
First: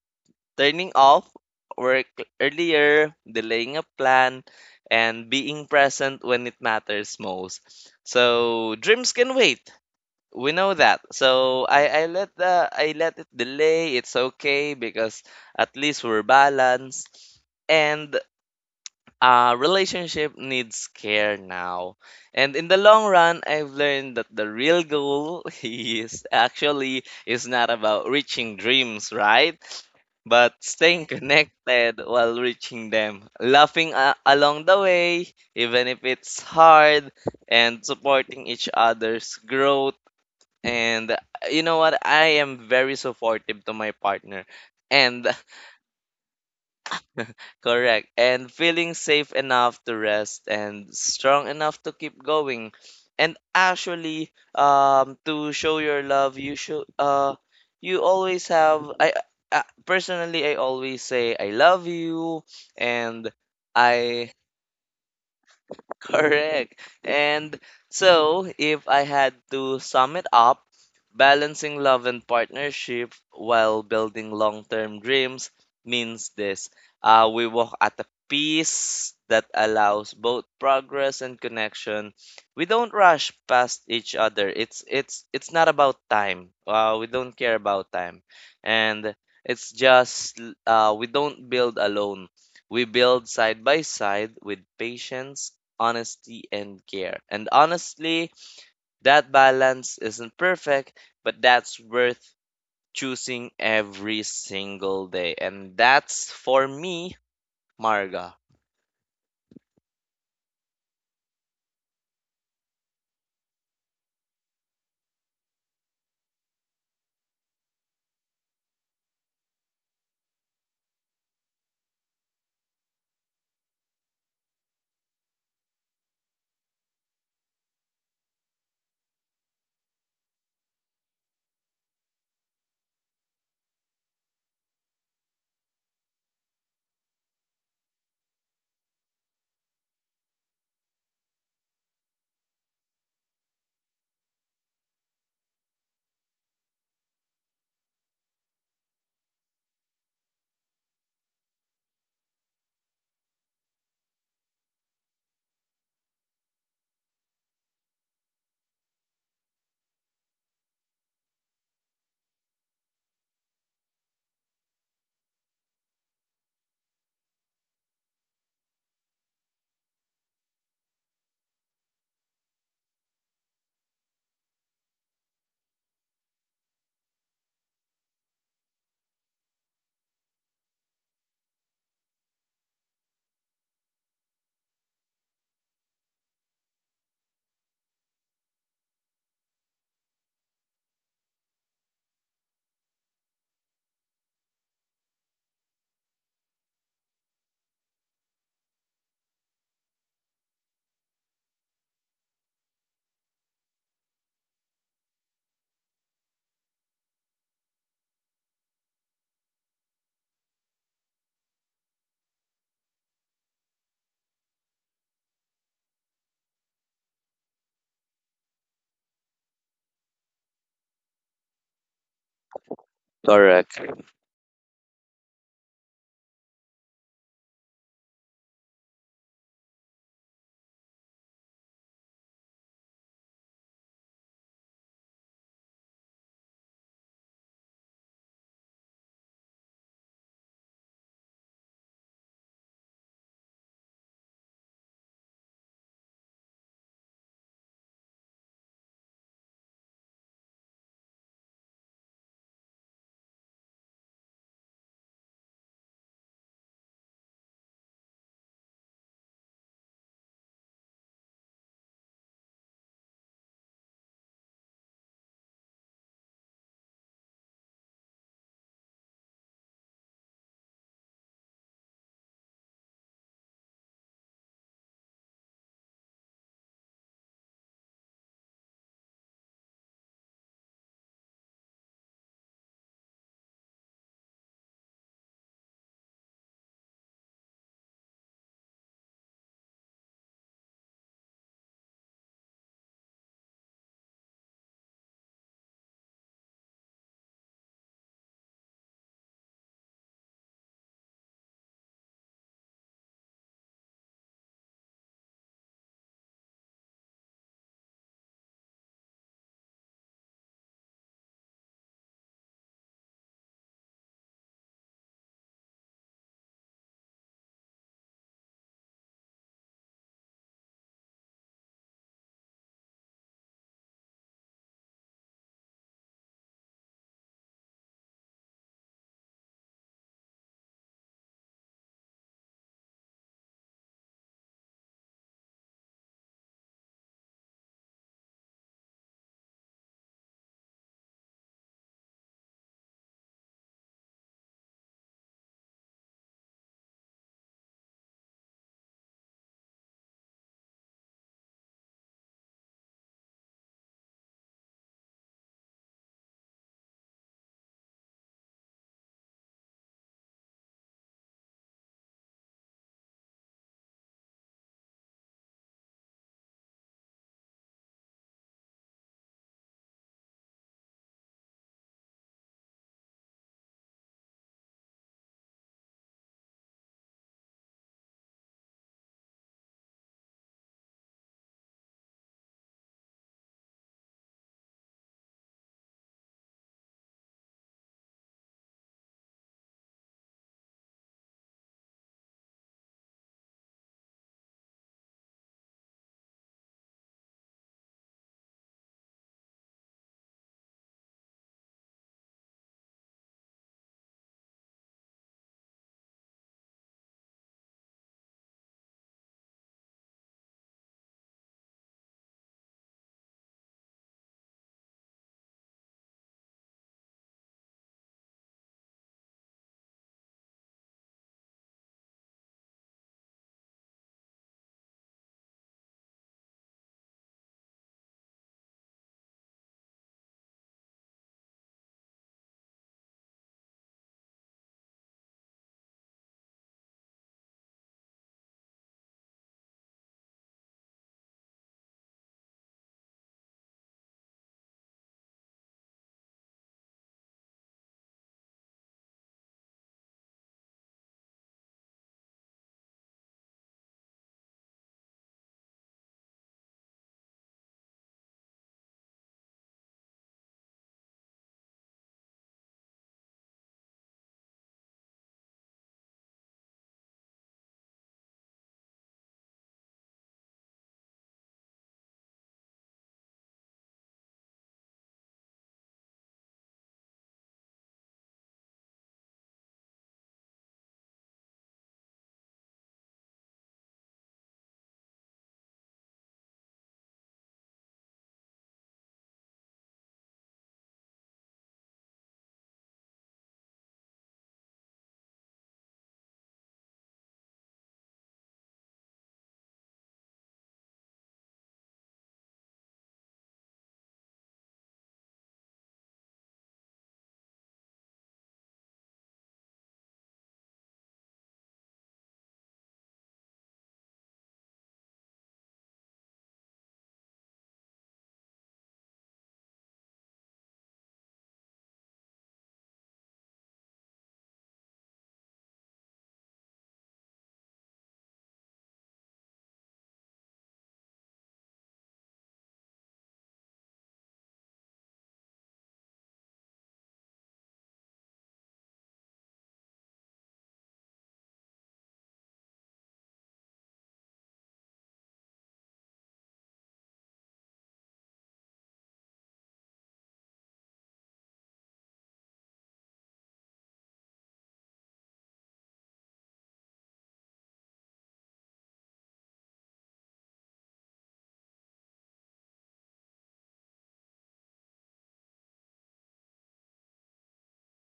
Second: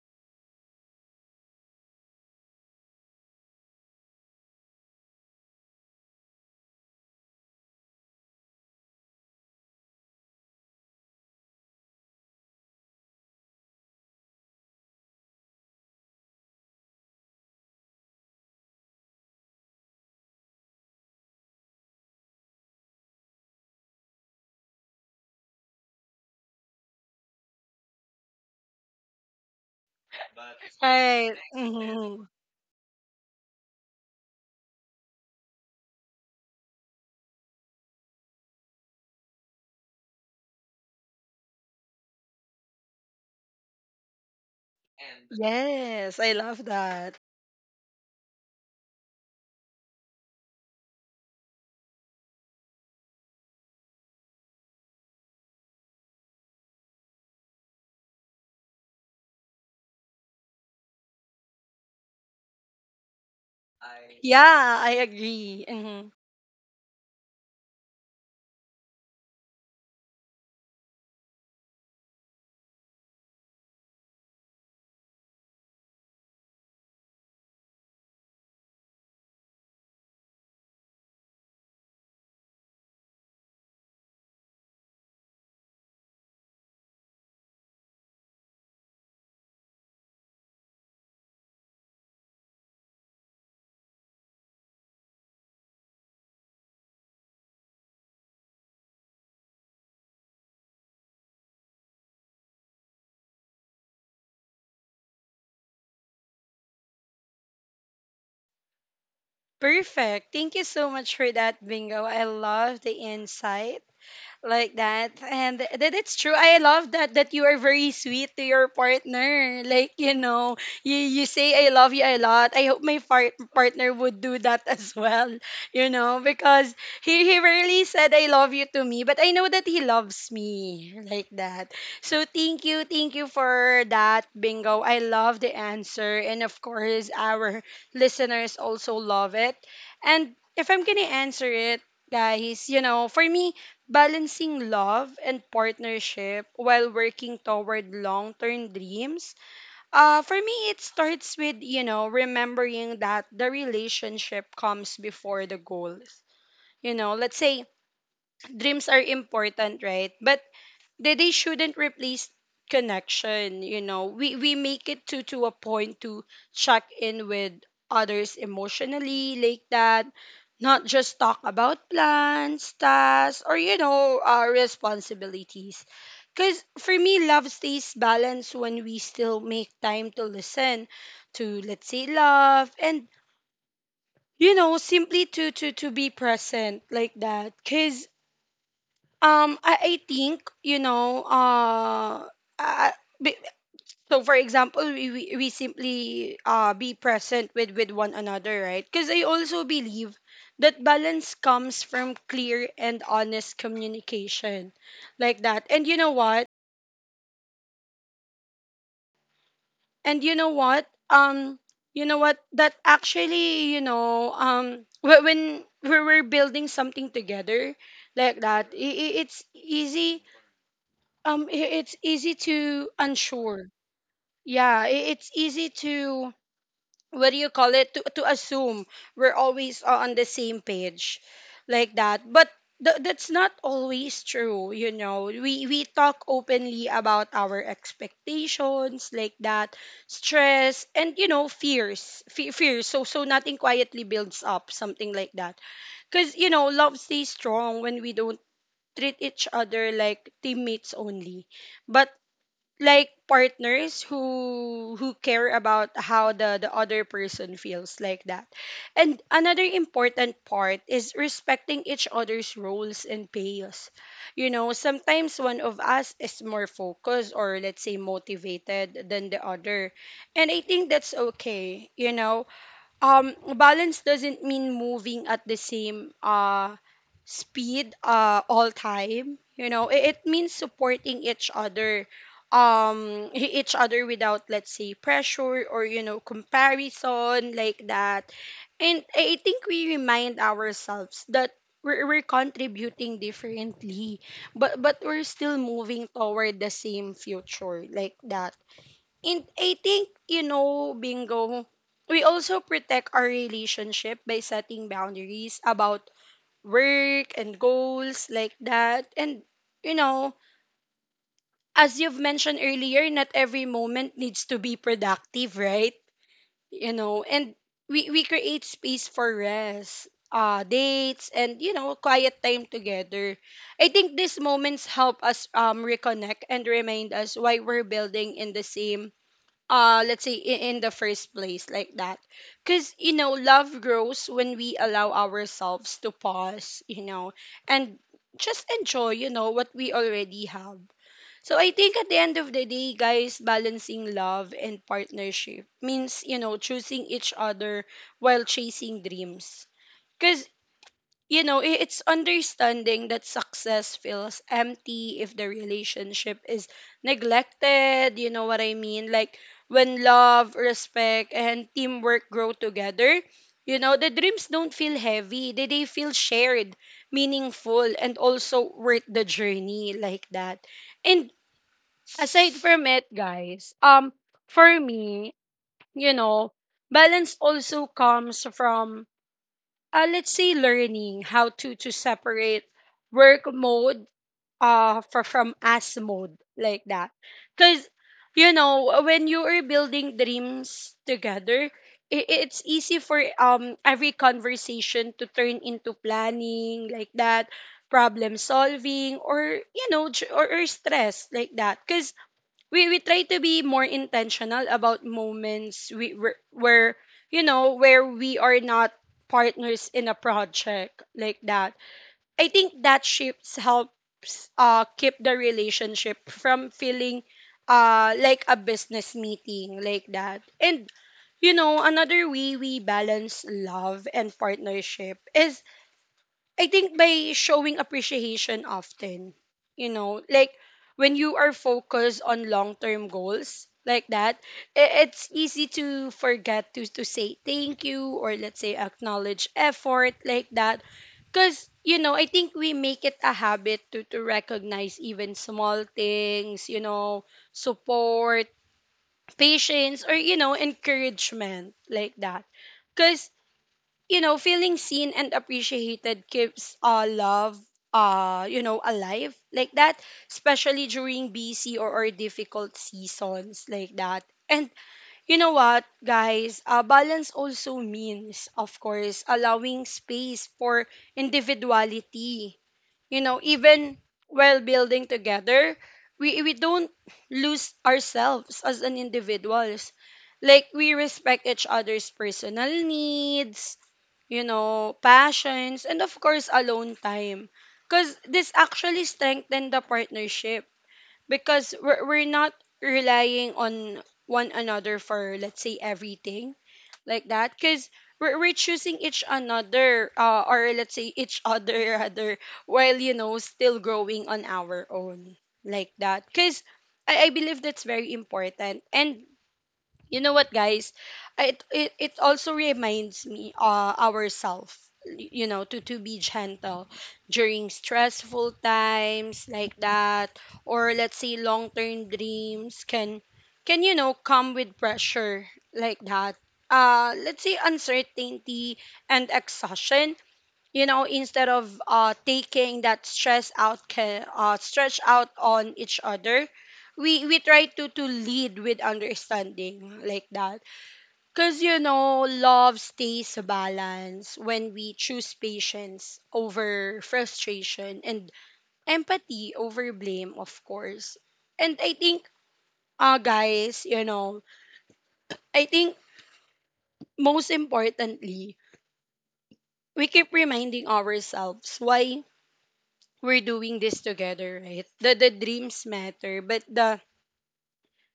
turning off work earlier, delaying a plan, and being present when it matters most. So dreams can wait, we know that. So I let it delay. It's okay because at least we're balanced. And relationship needs care now. And in the long run, I've learned that the real goal is actually is not about reaching dreams, right? But staying
Right.
connected
Mm-hmm.
while reaching them, laughing along the way, even if it's hard, and supporting each other's growth. And you know what? I am very supportive to my partner. And
Yes, I love that.
correct. And feeling safe enough to rest and strong enough to keep going. And actually, to show your love, you should you always have I personally I always say I love you. And I
Yeah, I agree. Mhm.
correct. And so, if I had to sum it up, balancing love and partnership while building long term dreams means this: we walk at a pace that allows both progress and connection. We don't rush past each other. It's not about time. We don't care about time, and it's just we don't build alone. We build side by side with patience, honesty, and care. And honestly, that balance isn't perfect, but that's worth choosing every single day. And that's for me, Marga.
Perfect. Thank you so much for that, Bingo. I love the insight like that, and that it's true. I love that that you are very sweet to your partner, like, you know, you say I love you a lot. I hope my partner would do that as well, you know, because he rarely said I love you to me, but I know that he loves me like that. So thank you, thank you for that, Bingo. I love the answer, and of course our listeners also love it. And if I'm gonna answer it, guys, you know, for me, balancing love and partnership while working toward long term dreams, for me, it starts with, you know, remembering that the relationship comes before the goals. You know, let's say dreams are important, right? But they shouldn't replace connection. You know, we make it to a point to check in with others emotionally like that, not just talk about plans, tasks, or, you know, our responsibilities. Because for me love stays balanced when we still make time to listen, to, let's say, love, and, you know, simply to be present like that. Because I think, you know, uh be- so for example, we simply be present with one another, right? Because I also believe that balance comes from clear and honest communication like that. And you know what? And you know what? You know what? That actually, you know, when we're building something together like that, it's easy. It's easy to unsure.
Correct.
Yeah, it's easy to, what do you call it, to assume we're always on the same page, like that. But that's not always true, you know. We talk openly about our expectations, like that, stress, and, you know, fears, fears. So so nothing quietly builds up, something like that. Cause you know love stays strong when we don't treat each other like teammates only. But like partners who care about how the other person feels like that. And another important part is respecting each other's roles and payoffs, you know. Sometimes one of us is more focused or, let's say, motivated than the other, and I think that's okay, you know. Balance doesn't mean moving at the same speed all time, you know. It means supporting each other, each other without, let's say, pressure or, you know, comparison like that. And I think we remind ourselves that we're contributing differently, but we're still moving toward the same future like that. And I think, you know, bingo, we also protect our relationship by setting boundaries about work and goals like that. And, you know, as you've mentioned earlier, not every moment needs to be productive, right? You know, and we create space for rest, dates, and, you know, quiet time together. I think these moments help us reconnect and remind us why we're building in the same, let's say, in the first place like that. Because you know love grows when we allow ourselves to pause, you know, and just enjoy, you know, what we already have. So I think at the end of the day, guys, balancing love and partnership means, you know, choosing each other while chasing dreams. Because you know, it's understanding that success feels empty if the relationship is neglected. You know what I mean? Like when love, respect, and teamwork grow together, you know, the dreams don't feel heavy. They feel shared, meaningful, and also worth the journey like that. And aside from it, guys, for me, you know, balance also comes from let's say learning how to separate work mode from as mode like that. Because you know, when you are building dreams together, it's easy for every conversation to turn into planning like that, problem solving, or you know, or stress like that. Because we try to be more intentional about moments where you know, where we are not partners in a project like that. I think that shifts helps keep the relationship from feeling like a business meeting like that. And you know, another way we balance love and partnership is I think by showing appreciation often, you know, like when you are focused on long-term goals like that, it's easy to forget to say thank you, or let's say acknowledge effort like that. Cause you know, I think we make it a habit to recognize even small things, you know, support, patience, or you know, encouragement like that. Cause you know, feeling seen and appreciated keeps love, you know, alive like that, especially during busy or difficult seasons like that. And you know what, guys? Balance also means, of course, allowing space for individuality. You know, even while building together, we don't lose ourselves as an individuals. Like, we respect each other's personal needs, you know, passions, and of course, alone time. Because this actually strengthened the partnership, because we're not relying on one another for, let's say, everything like that. Because we're choosing each another, or let's say, each other rather, while, you know, still growing on our own like that. Because I believe that's very important. And you know what, guys? It also reminds me ourselves, you know, to be gentle during stressful times like that. Or let's say long-term dreams can you know come with pressure like that, let's say uncertainty and exhaustion. You know, instead of taking that stress out can uh stretch out on each other, we try to lead with understanding like that. Because you know, love stays balanced when we choose patience over frustration and empathy over blame, of course. And I think guys, you know, I think most importantly, we keep reminding ourselves why we're doing this together, right? The dreams matter, but the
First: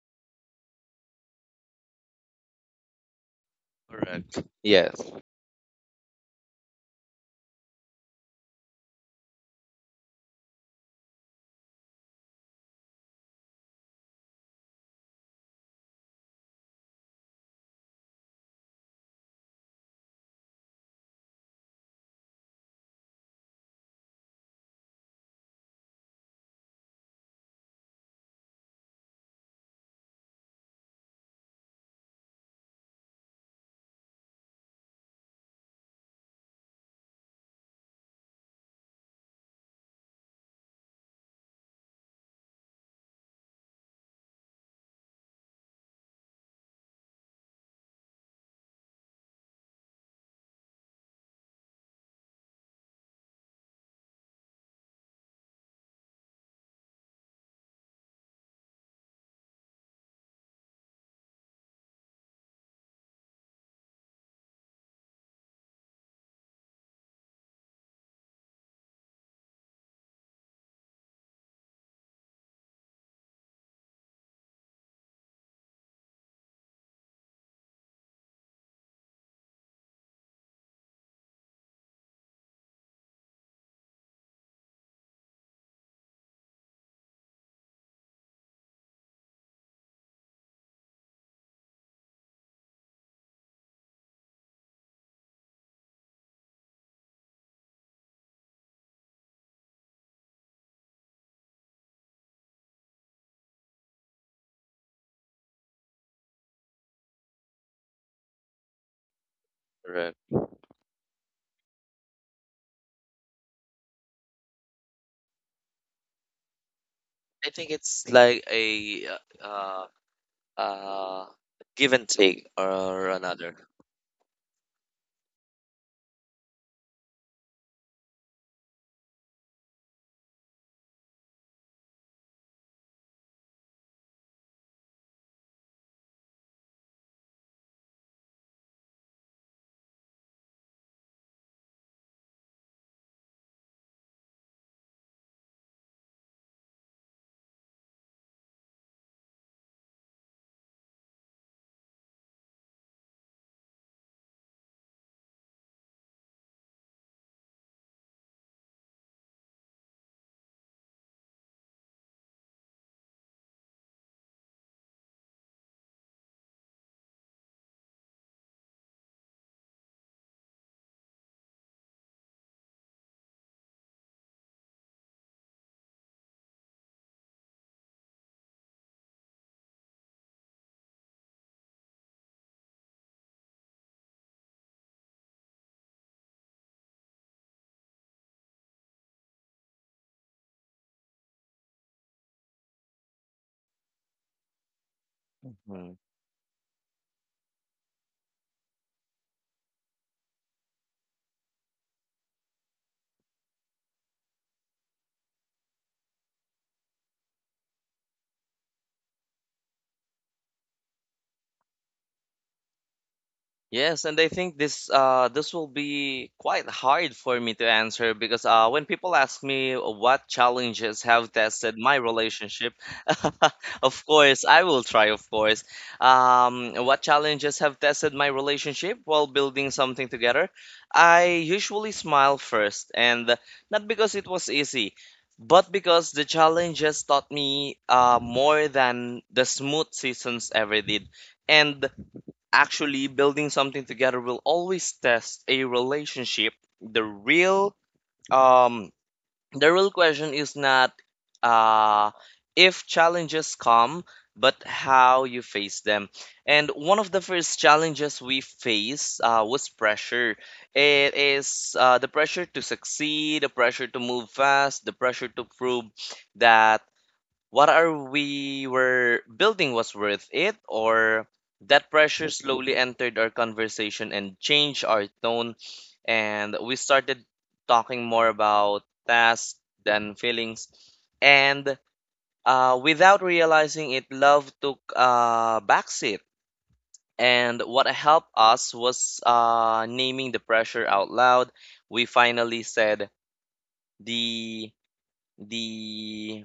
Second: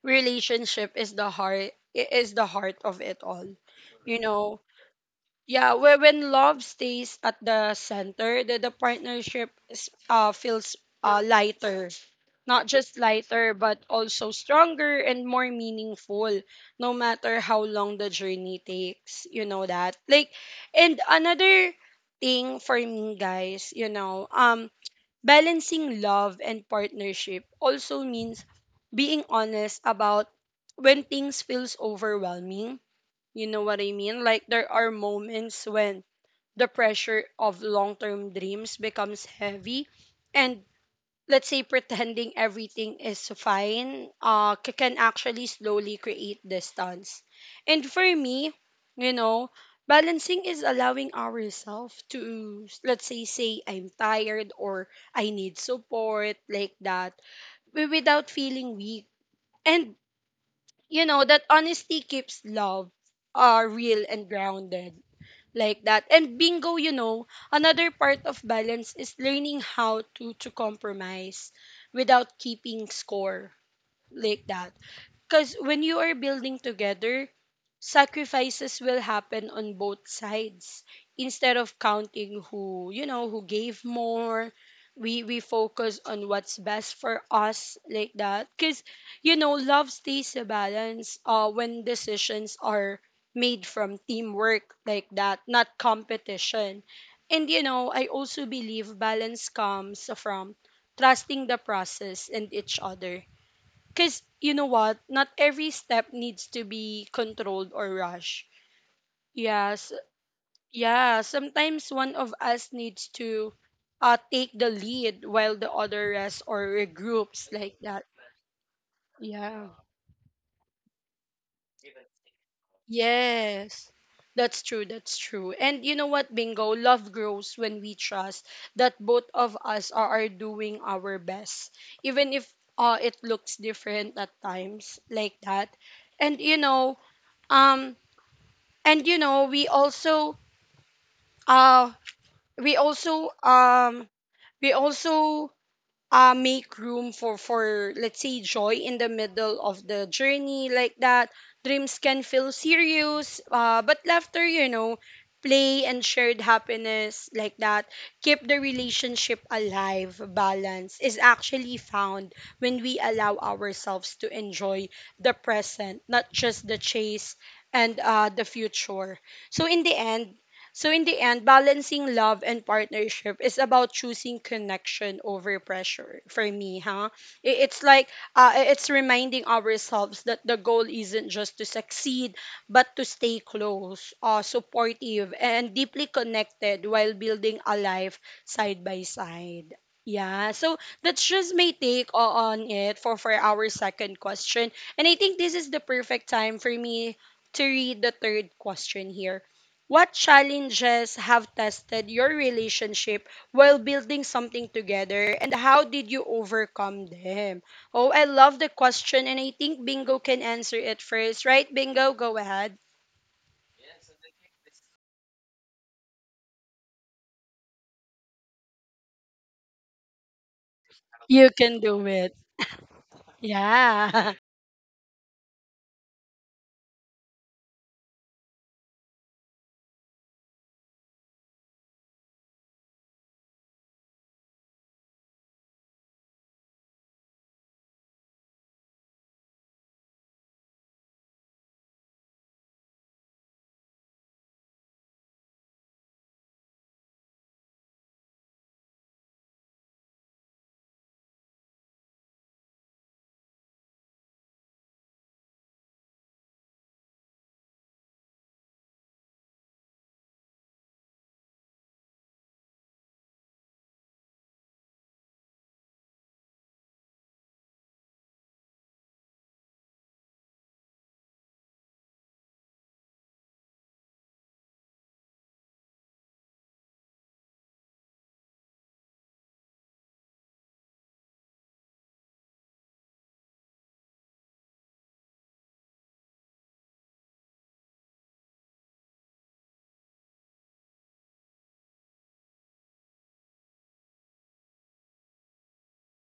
relationship is the heart, is the heart of it all. You
Correct.
know,
Yes.
yeah, when love stays at the center, the partnership is, feels lighter. Not just lighter, but also stronger and more meaningful, no matter how long the journey takes. You know that? Like, and another thing for me, guys, you know, balancing love and partnership also means being honest about when things feels overwhelming. You know what I mean? Like there are moments when the pressure of long-term dreams becomes heavy, and let's say pretending everything is fine can actually slowly create distance. And for me, you know, balancing is allowing ourselves to let's say say I'm tired, or I need support like that, without feeling weak. And you know that honesty keeps love real and grounded like that. And Bingo, you know, another part of balance is learning how to compromise without keeping score like that. Because when you are building together, sacrifices will happen on both sides. Instead of counting who, you know, who gave more, we focus on what's best for us like that. Because you know, love stays a balance. When decisions are made from teamwork like that, not competition. And you know, I also believe balance comes from trusting the process and each other. Because you know what? Not every step needs to be controlled or rushed. Yes,
Correct.
yeah. Sometimes one of us needs to take the lead while the other rests or
I
regroups
think
like that.
it's like a
Yeah.
uh uh give and take or another.
Yes. That's true. That's true. And you know what, Bingo? Love grows when we trust that both of us are doing our best, even if it looks different at times like that. And you know, um, and you know we also uh we also um we also make room for let's say joy in the middle of the journey like that. Dreams can feel serious but laughter, you know, play and shared happiness like that keep the relationship alive. Balance is actually found when we allow ourselves to enjoy the present, not just the chase and the future. so in the end in the end, balancing love and partnership is about choosing connection over pressure, for me, huh? It's like, it's reminding ourselves that the goal isn't just to succeed, but to stay close, supportive, and deeply connected while building a life side by side. Yeah, so that's just my take on it for our second question. And I think this is the perfect time for me to read the third question here. What challenges have tested your relationship while building something together, and how did you overcome them? Oh, I love the question, and I think Bingo can answer it first, right? Bingo, go ahead.
Yes, and I think this will be quite hard for me to answer because when people ask me what challenges have
You
tested
can
my
do it.
relationship, of course
Yeah.
I will try, of course. What challenges have tested my relationship while building something together? I usually smile first, and not because it was easy, but because the challenges taught me more than the smooth seasons ever did. And actually, building something together will always test a relationship. The real um the real question is not uh if challenges come, but how you face them. And one of the first challenges we face was pressure. It is the pressure to succeed, the pressure to move fast, the pressure to prove that what are we were building was worth it, or that pressure slowly entered our conversation and changed our tone, and we started talking more about tasks than feelings. And without realizing it, love took a backseat. And what helped us was naming the pressure out loud. We finally said the the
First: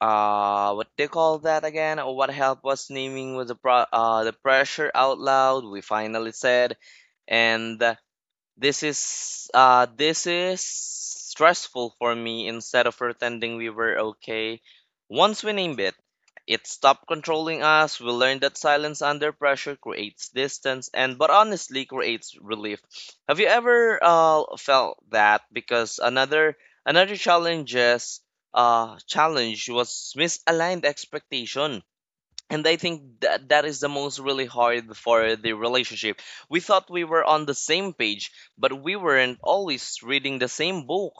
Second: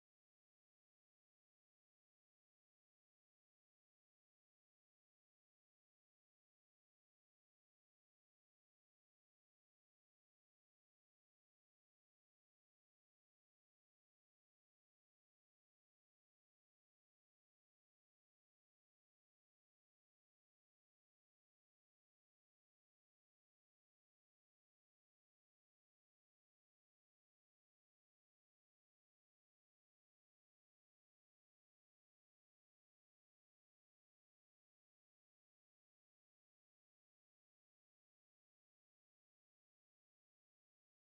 what they call that again? Or what helped us naming was the the pressure out loud. We finally said, and this is this is stressful for me, instead of pretending we were okay. Once we named it, it stopped controlling us. We learned that silence under pressure creates distance, and but honestly creates relief. Have you ever felt that? Because another challenge was misaligned expectation, and I think that that is the most really hard for the relationship. We thought we were on the same page, but we weren't always reading the same book.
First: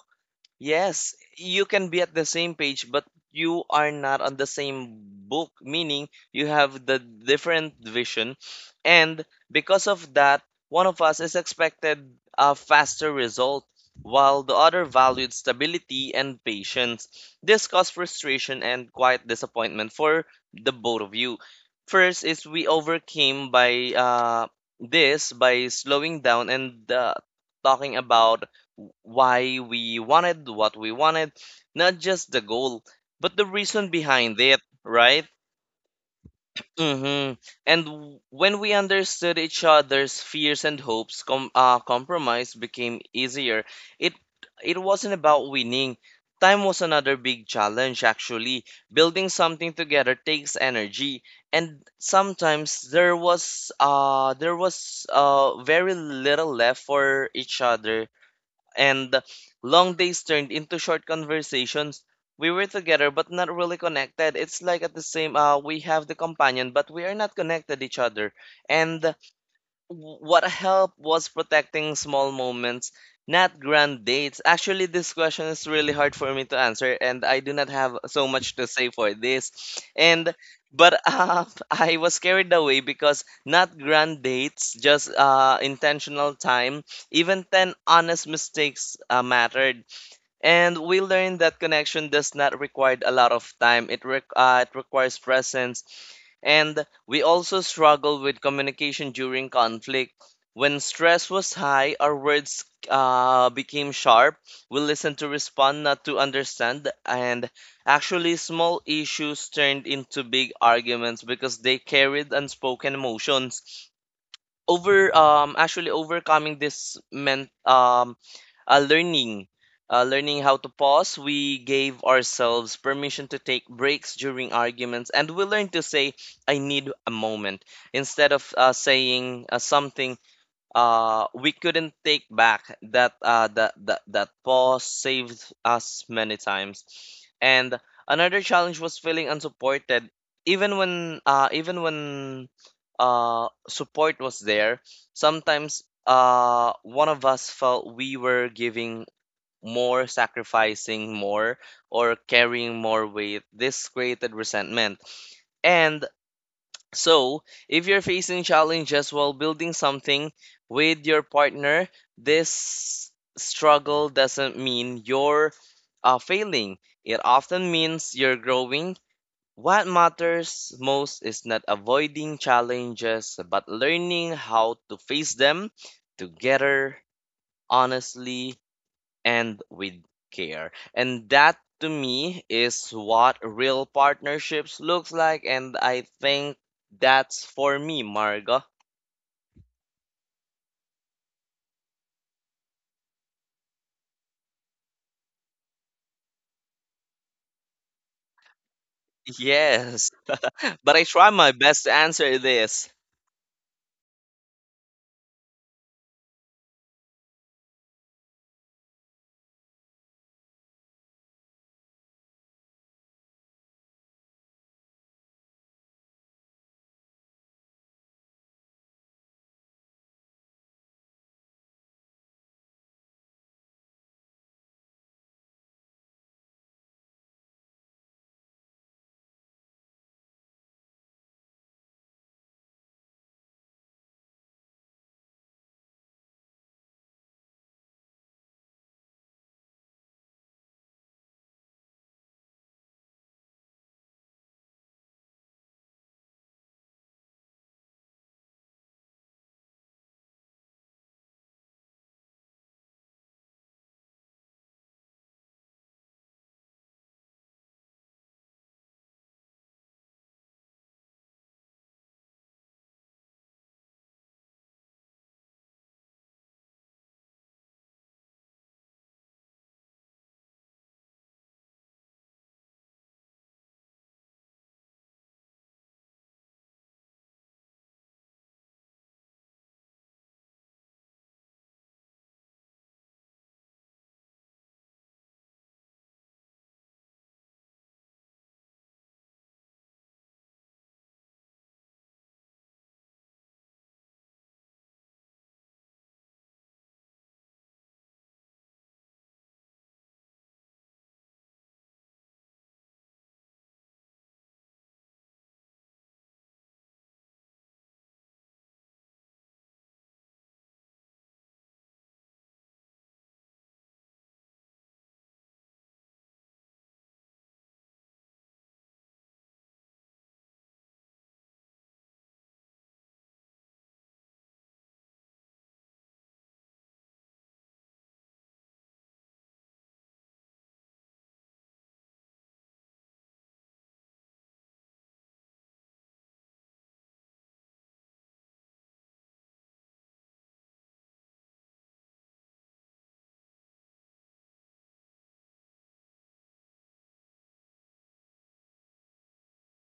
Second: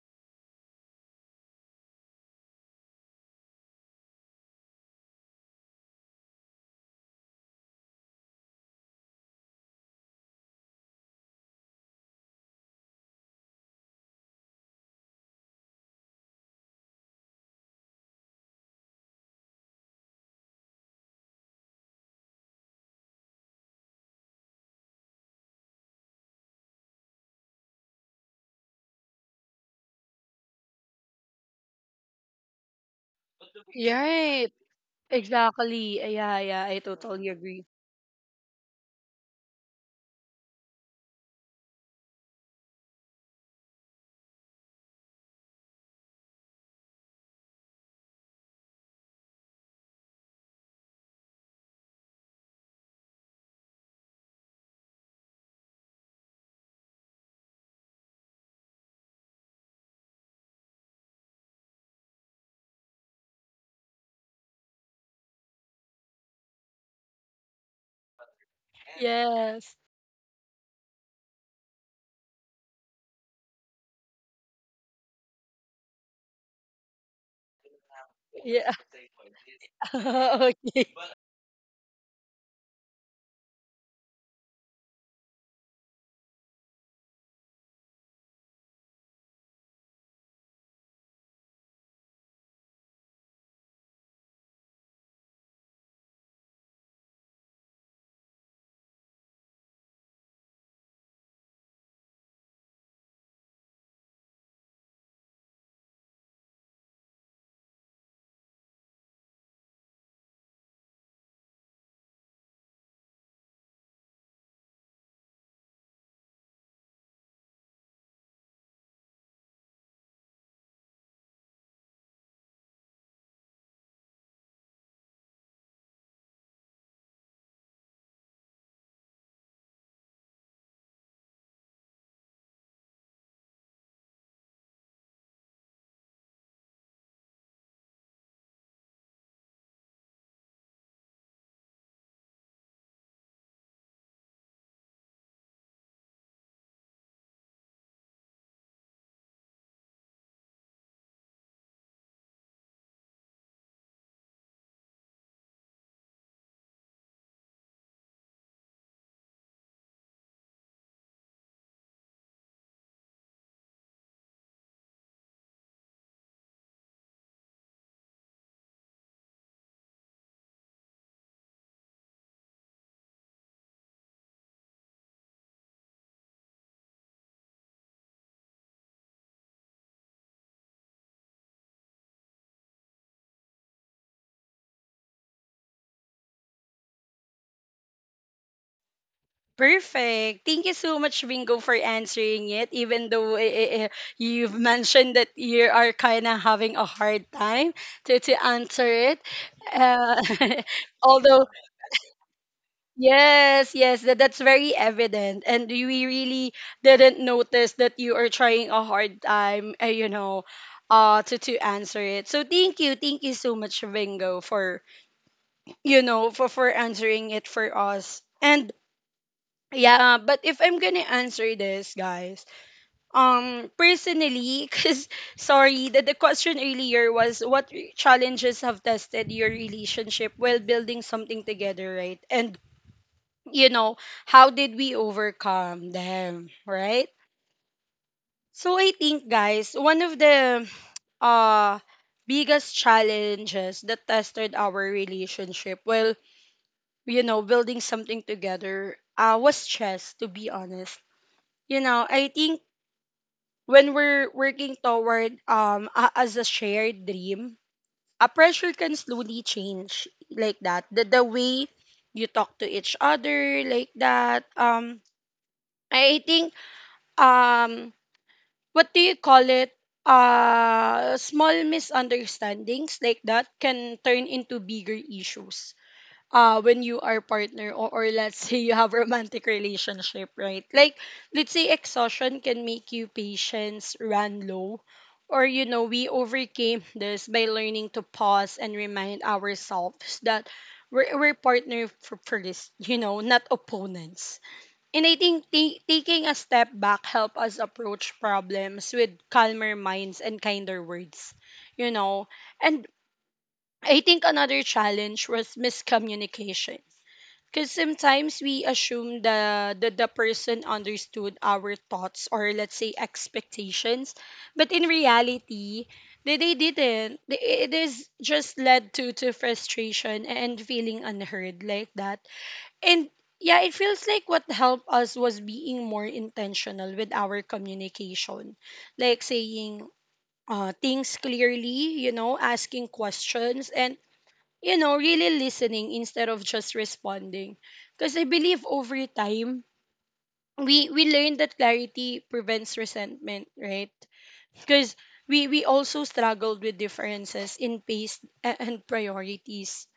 Yes, you can be at the same page, but you are not on the same book, meaning you have the different vision. And because of that, one of us is expected a faster result, while the other valued stability and patience. This caused frustration and quiet disappointment for the both of you. First is we overcame by this by slowing down and talking about why we wanted what we wanted, not just the goal, but the reason
You're
behind
right.
it, right?
Exactly. Yeah, yeah, I totally
Mm-hmm.
agree.
And when we understood each other's fears and hopes, compromise became easier. It it wasn't about winning. Time was another big challenge, actually. Building something together takes energy, and sometimes there was very little left for each other, and long days turned into short conversations. We were together but not really connected. It's like at the same we have the companion but we are not connected each other. And
Yes.
what help was protecting small moments, not grand dates. Actually, this question is really hard for me to answer, and I do not have so much to
Yeah.
say for this. And
okay.
but I was carried away, because not grand dates, just intentional time. Even ten honest mistakes mattered. And we learned that connection does not require a lot of time. It requires presence. And we also struggle with communication during conflict. When stress was high, our words became sharp. We listened to respond, not to understand. And actually, small issues turned into big arguments because they carried unspoken emotions. Over um actually overcoming this meant uh, learning learning how to pause. We gave ourselves permission to take breaks during arguments, and we learned to say I need a moment instead of saying something we couldn't take back. That pause saved us many times. And another challenge was feeling unsupported, even when support was there. Sometimes one of us felt we were giving more, sacrificing more, or carrying more weight. This created resentment. And so, if you're facing challenges while building something with your partner, this struggle doesn't mean you're failing. It often means you're growing. What matters most is not avoiding challenges, but learning how to face them together, honestly, and with care. And that to me is what real partnerships looks like, and I think that's for me, Marga.
Perfect. Thank you so much, Bingo, for answering it. Even though eh, eh, eh, you've mentioned that you are kind of having a hard time to answer it.
Yes.
Uh,
But I try
although,
my best to answer this.
yes, yes, that, that's very evident. And we really didn't notice that you are trying a hard time, you know, to answer it. So thank you. Thank you so much, Bingo, for, you know, for answering it for us. And yeah, but if I'm gonna answer this, guys, personally, because sorry, the question earlier was what challenges have tested your relationship while building something together, right? And, you know, how did we overcome them, right? So I think, guys, one of the uh biggest challenges that tested our relationship while you know building something together was stress, to be honest. You know, I think when we're working toward as a shared dream, a pressure can slowly change like that. The way you talk to each other like that. I think um what do you call it? Small misunderstandings like that can turn into bigger issues when you are partner, or let's say you have romantic relationship, right? Like let's say exhaustion can make you patience run low. Or you know, we overcame this by learning to pause and remind ourselves that we're partner for this, you know, not opponents. And I think taking a step back help us approach problems with calmer minds and kinder words, you know. And I think another challenge was miscommunication, because sometimes we assume the, the person understood our thoughts, or let's say expectations, but in reality, they didn't. They- It is just led to frustration and feeling unheard like that. And yeah, it feels like what helped us was being more intentional with our communication, like saying things clearly, you know, asking questions, and you know, really listening instead of just responding. Because I believe over time, we learn that clarity prevents resentment, right? Because we also struggled with differences in pace and priorities.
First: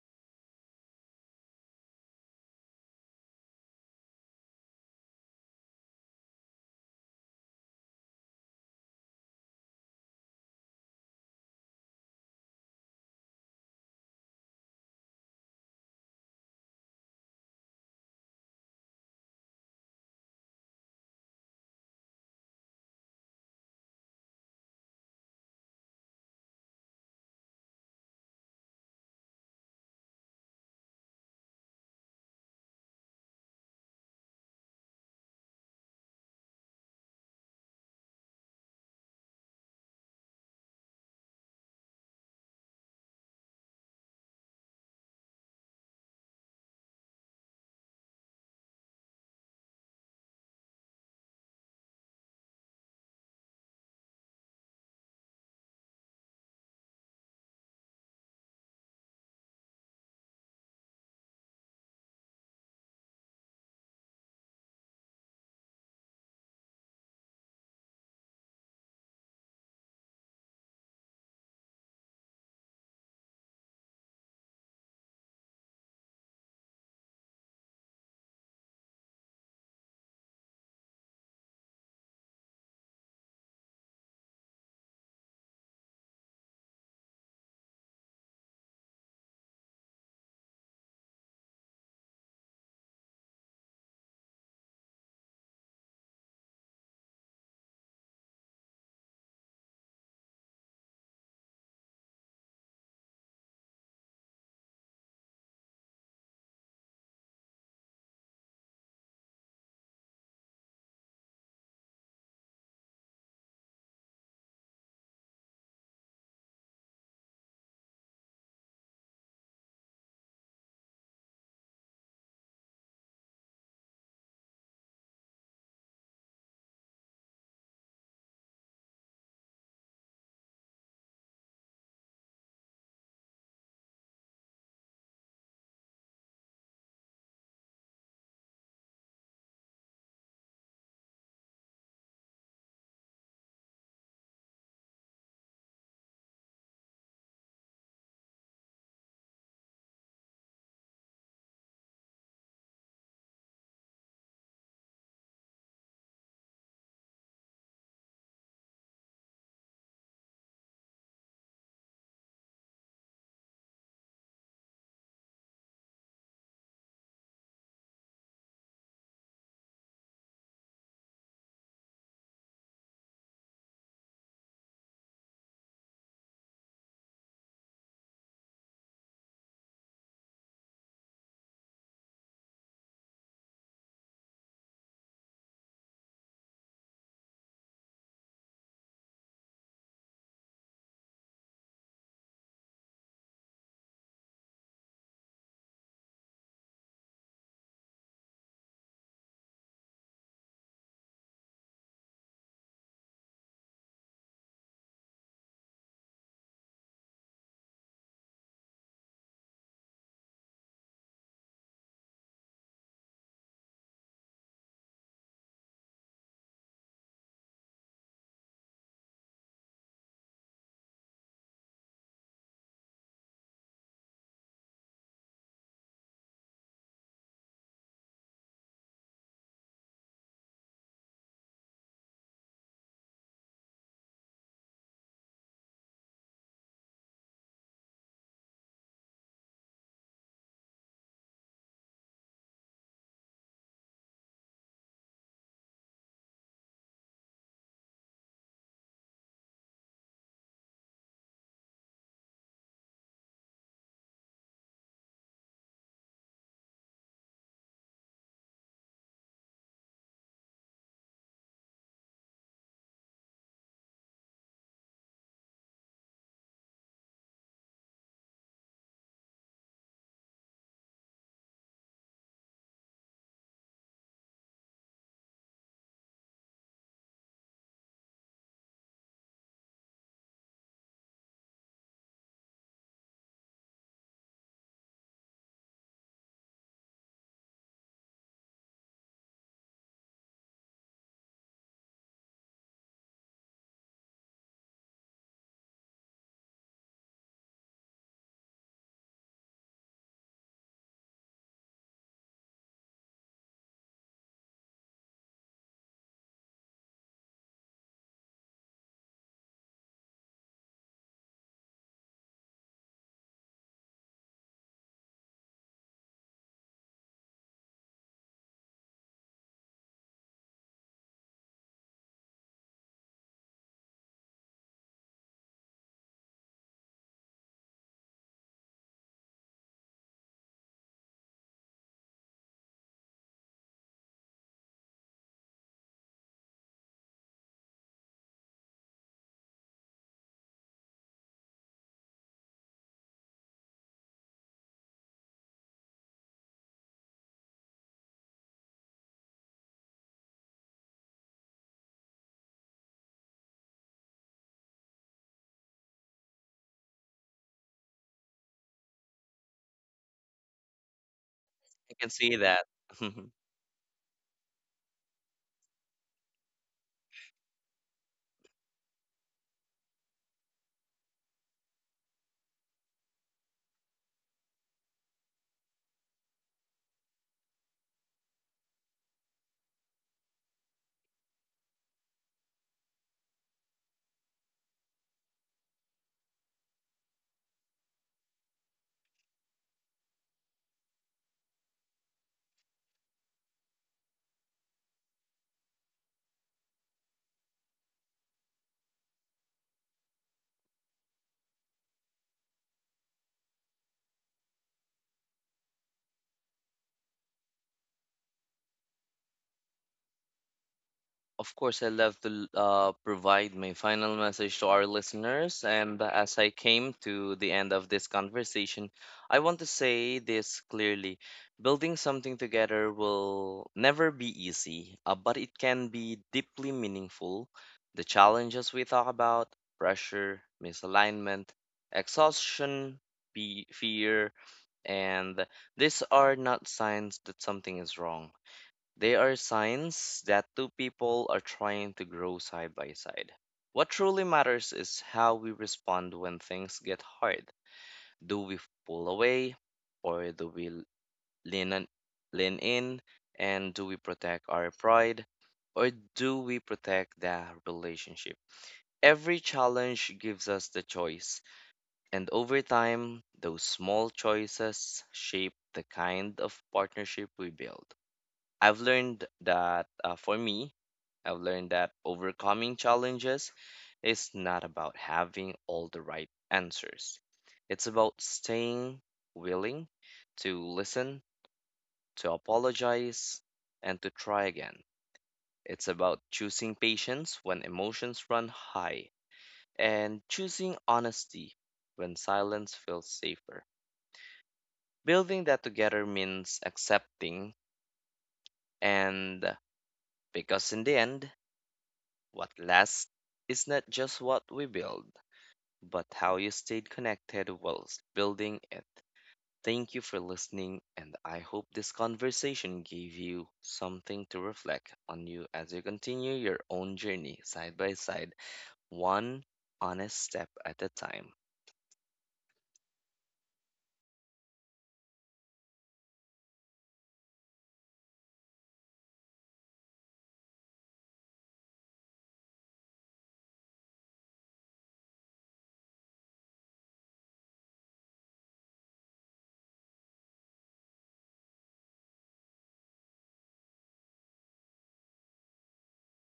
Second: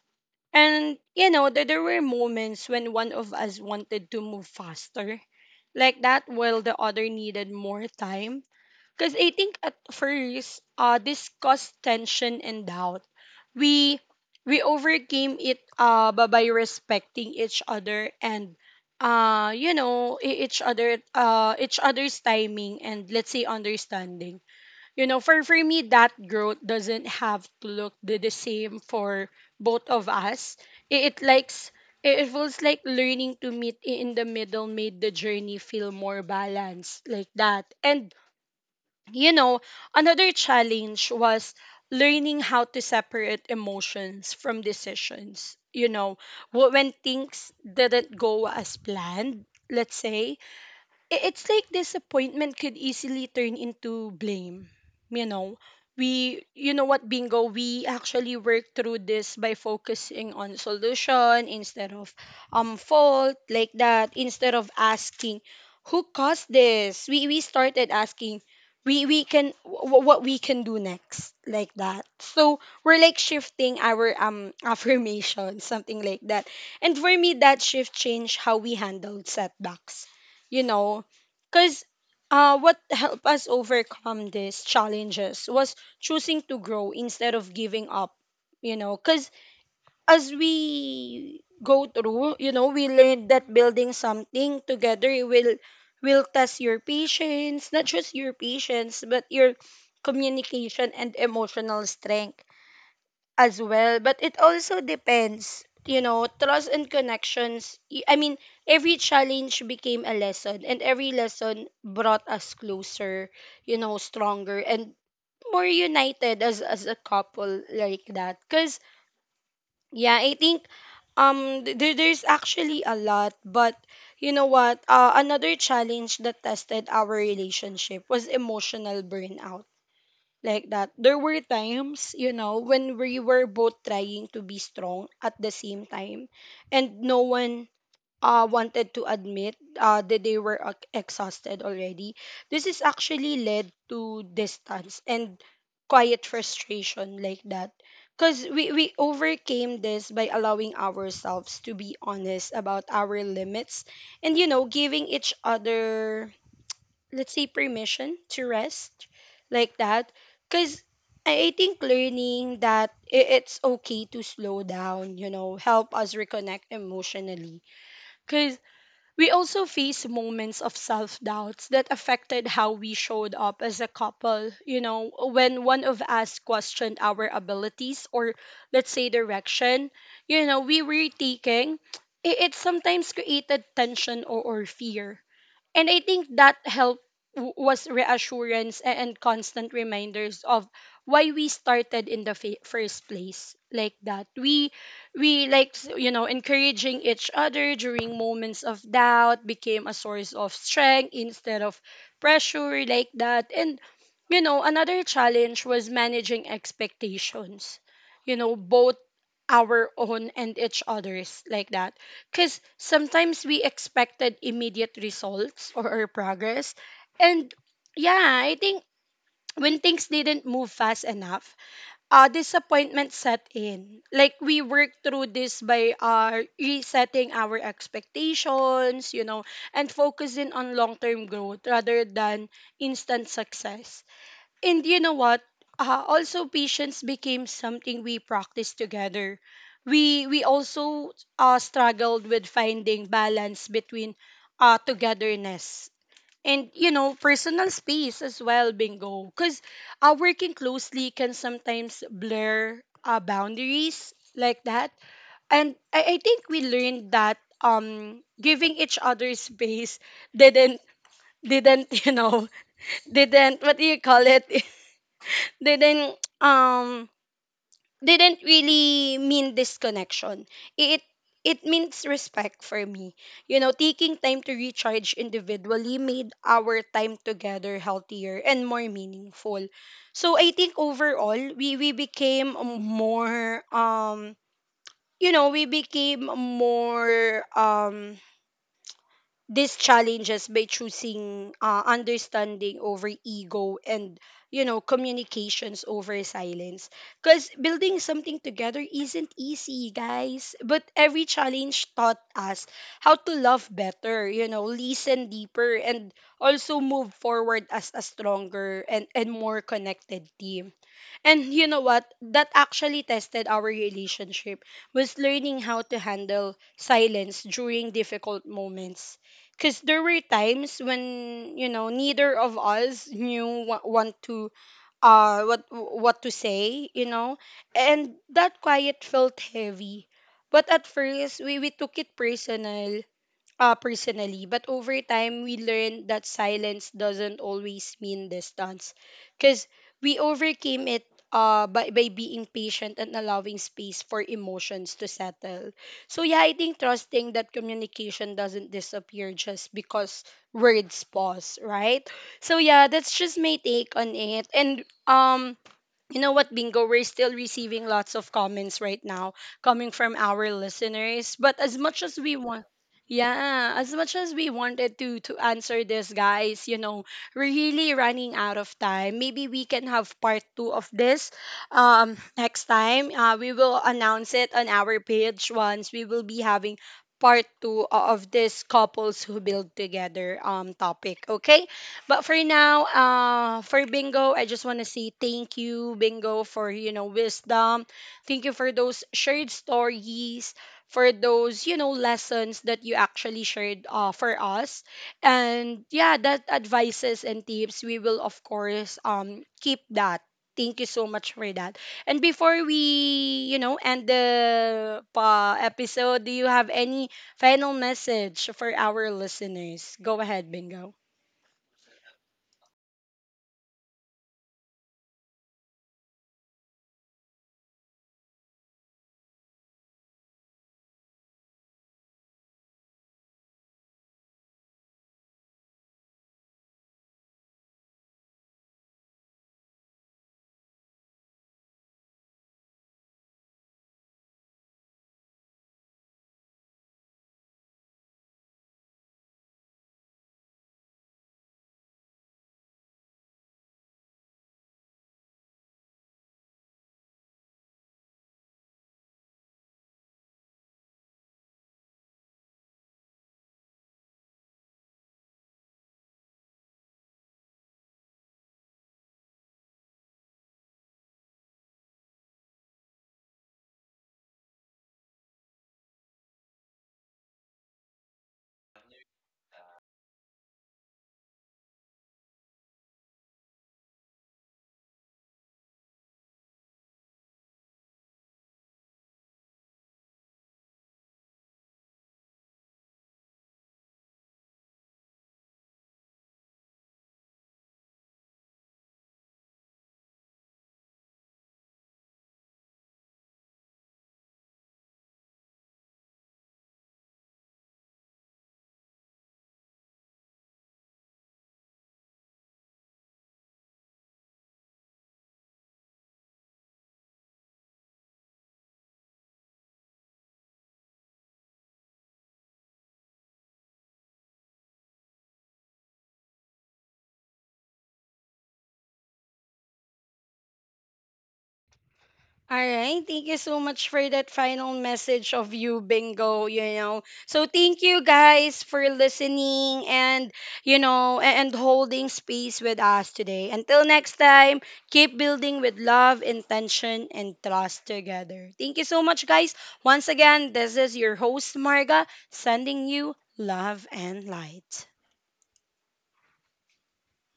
And you know, there were moments when one of us wanted to move faster, like that, while the other needed more time. Because I think at first, this caused tension and doubt. We we overcame it by respecting each other, and you know each other uh each other's timing and let's say understanding. You know, for me, that growth doesn't have to look the same for both of us. It likes it it feels like learning to meet in the middle made the journey feel more balanced like that. And you know, another challenge was learning how to separate emotions from decisions. You know, when things didn't go as planned, let's say, it's like disappointment could easily turn into blame, you know. We, you know what, Bingo, we actually work through this by focusing on solution instead of fault like that. Instead of asking who caused this, we started asking what we can do next like that, so we're like shifting our affirmation, something like that. And for me, that shift changed how we handled setbacks, you know. Because what helped us overcome these challenges was choosing to grow instead of giving up, you know. Because as we go through, you know, we learned that building something together will test your patience, not just your patience, but your communication and emotional strength as well. But it also depends you know trust and connections, I mean, every challenge became a lesson, and every lesson brought us closer, you know, stronger and more united as a couple like that. Cuz yeah, I think there, there's actually a lot. But you know what, another challenge that tested our relationship was emotional burnout like that. There were times, you know, when we were both trying to be strong at the same time, and no one wanted to admit that they were exhausted already. This is actually led to distance and quiet frustration like that. Because we overcame this by allowing ourselves to be honest about our limits and, you know, giving each other, let's say, permission to rest like that, because I think learning that it's okay to slow down, you know, help us reconnect emotionally, because we also face moments of self-doubts that affected how we showed up as a couple, you know, when one of us questioned our abilities or, let's say, direction, you know, we were taking, it sometimes created tension or fear. And I think that help was reassurance and constant reminders of why we started in the first place, like that we we you know, encouraging each other during moments of doubt became a source of strength instead of pressure, like that. And, you know, another challenge was managing expectations, you know, both our own and each others, like that, because sometimes we expected immediate results or our progress. And yeah, I think when things didn't move fast enough, disappointment set in. Like, we worked through this by resetting our expectations, you know, and focusing on long-term growth rather than instant success. And you know what? Also, patience became something we practiced together. We also struggled with finding balance between togetherness and, you know, personal space as well. Bingo, because working closely can sometimes blur boundaries, like that. And I think we learned that giving each other space didn't didn't you know didn't what do you call it, didn't didn't really mean disconnection. It it means respect for me. You know, taking time to recharge individually made our time together healthier and more meaningful. So I think overall we became more you know, we became more these challenges by choosing understanding over ego and, you know, communications over silence, because building something together isn't easy, guys, but every challenge taught us how to love better, you know, listen deeper, and also move forward as a stronger and more connected team. And you know what? That actually tested our relationship was learning how to handle silence during difficult moments. Because there were times when, you know, neither of us knew what, want to what to say, and that quiet felt heavy. But at first we took it personally, but over time we learned that silence doesn't always mean distance, because we overcame it by being patient and allowing space for emotions to settle. So yeah, I think trusting that communication doesn't disappear just because words pause, right? So yeah, that's just my take on it, and you know what, Bingo? We're still receiving lots of comments right now coming from our listeners. But as
I
much
can
as we
see that.
want, yeah, as much as we wanted to answer this, guys, you know, we're really running out of time. Maybe we can have part two of this next time. We will announce it on our page once we will be having part two of this couples who build together topic. Okay. But for now, for Bingo, I just want to say thank you, Bingo, for, you know, wisdom. Thank you for those shared stories, for those, you know, lessons that you actually shared for us, and yeah, that advices and tips we will of course keep that. Thank you so much for that. And before we, you know, end the pa episode, do you have any final message for our listeners? Go ahead, Bingo.
Of course, I love to provide my final message to our listeners. And as I came to the end of this conversation, I want to say this clearly. Building something together will never be easy, but it can be deeply meaningful. The challenges we talk about: pressure, misalignment, exhaustion, fear, and these are not signs that something is wrong. They are signs that two people are trying to grow side by side. What truly matters is how we respond when things get hard. Do we pull away, or do we lean in, lean in, and do we protect our pride, or do we protect the relationship? Every challenge gives us the choice, and over time, those small choices shape the kind of partnership we build. I've learned that for me, I've learned that overcoming challenges is not about having all the right answers. It's about staying willing to listen, to apologize, and to try again. It's about choosing patience when emotions run high, and choosing honesty when silence feels safer. Building that together means accepting, and because in the end, what lasts is not just what we build, but how you stayed connected whilst building it. Thank you for listening, and I hope this conversation gave you something to reflect on you as you continue your own journey side by side, one honest step at a time.
All right. Thank you so much for that final message of you, Bingo. You know, so thank you guys for listening and, you know, and holding space with us today. Until next time, keep building with love, intention, and trust together. Thank you so much, guys. Once again, this is your host, Marga, sending you love and light.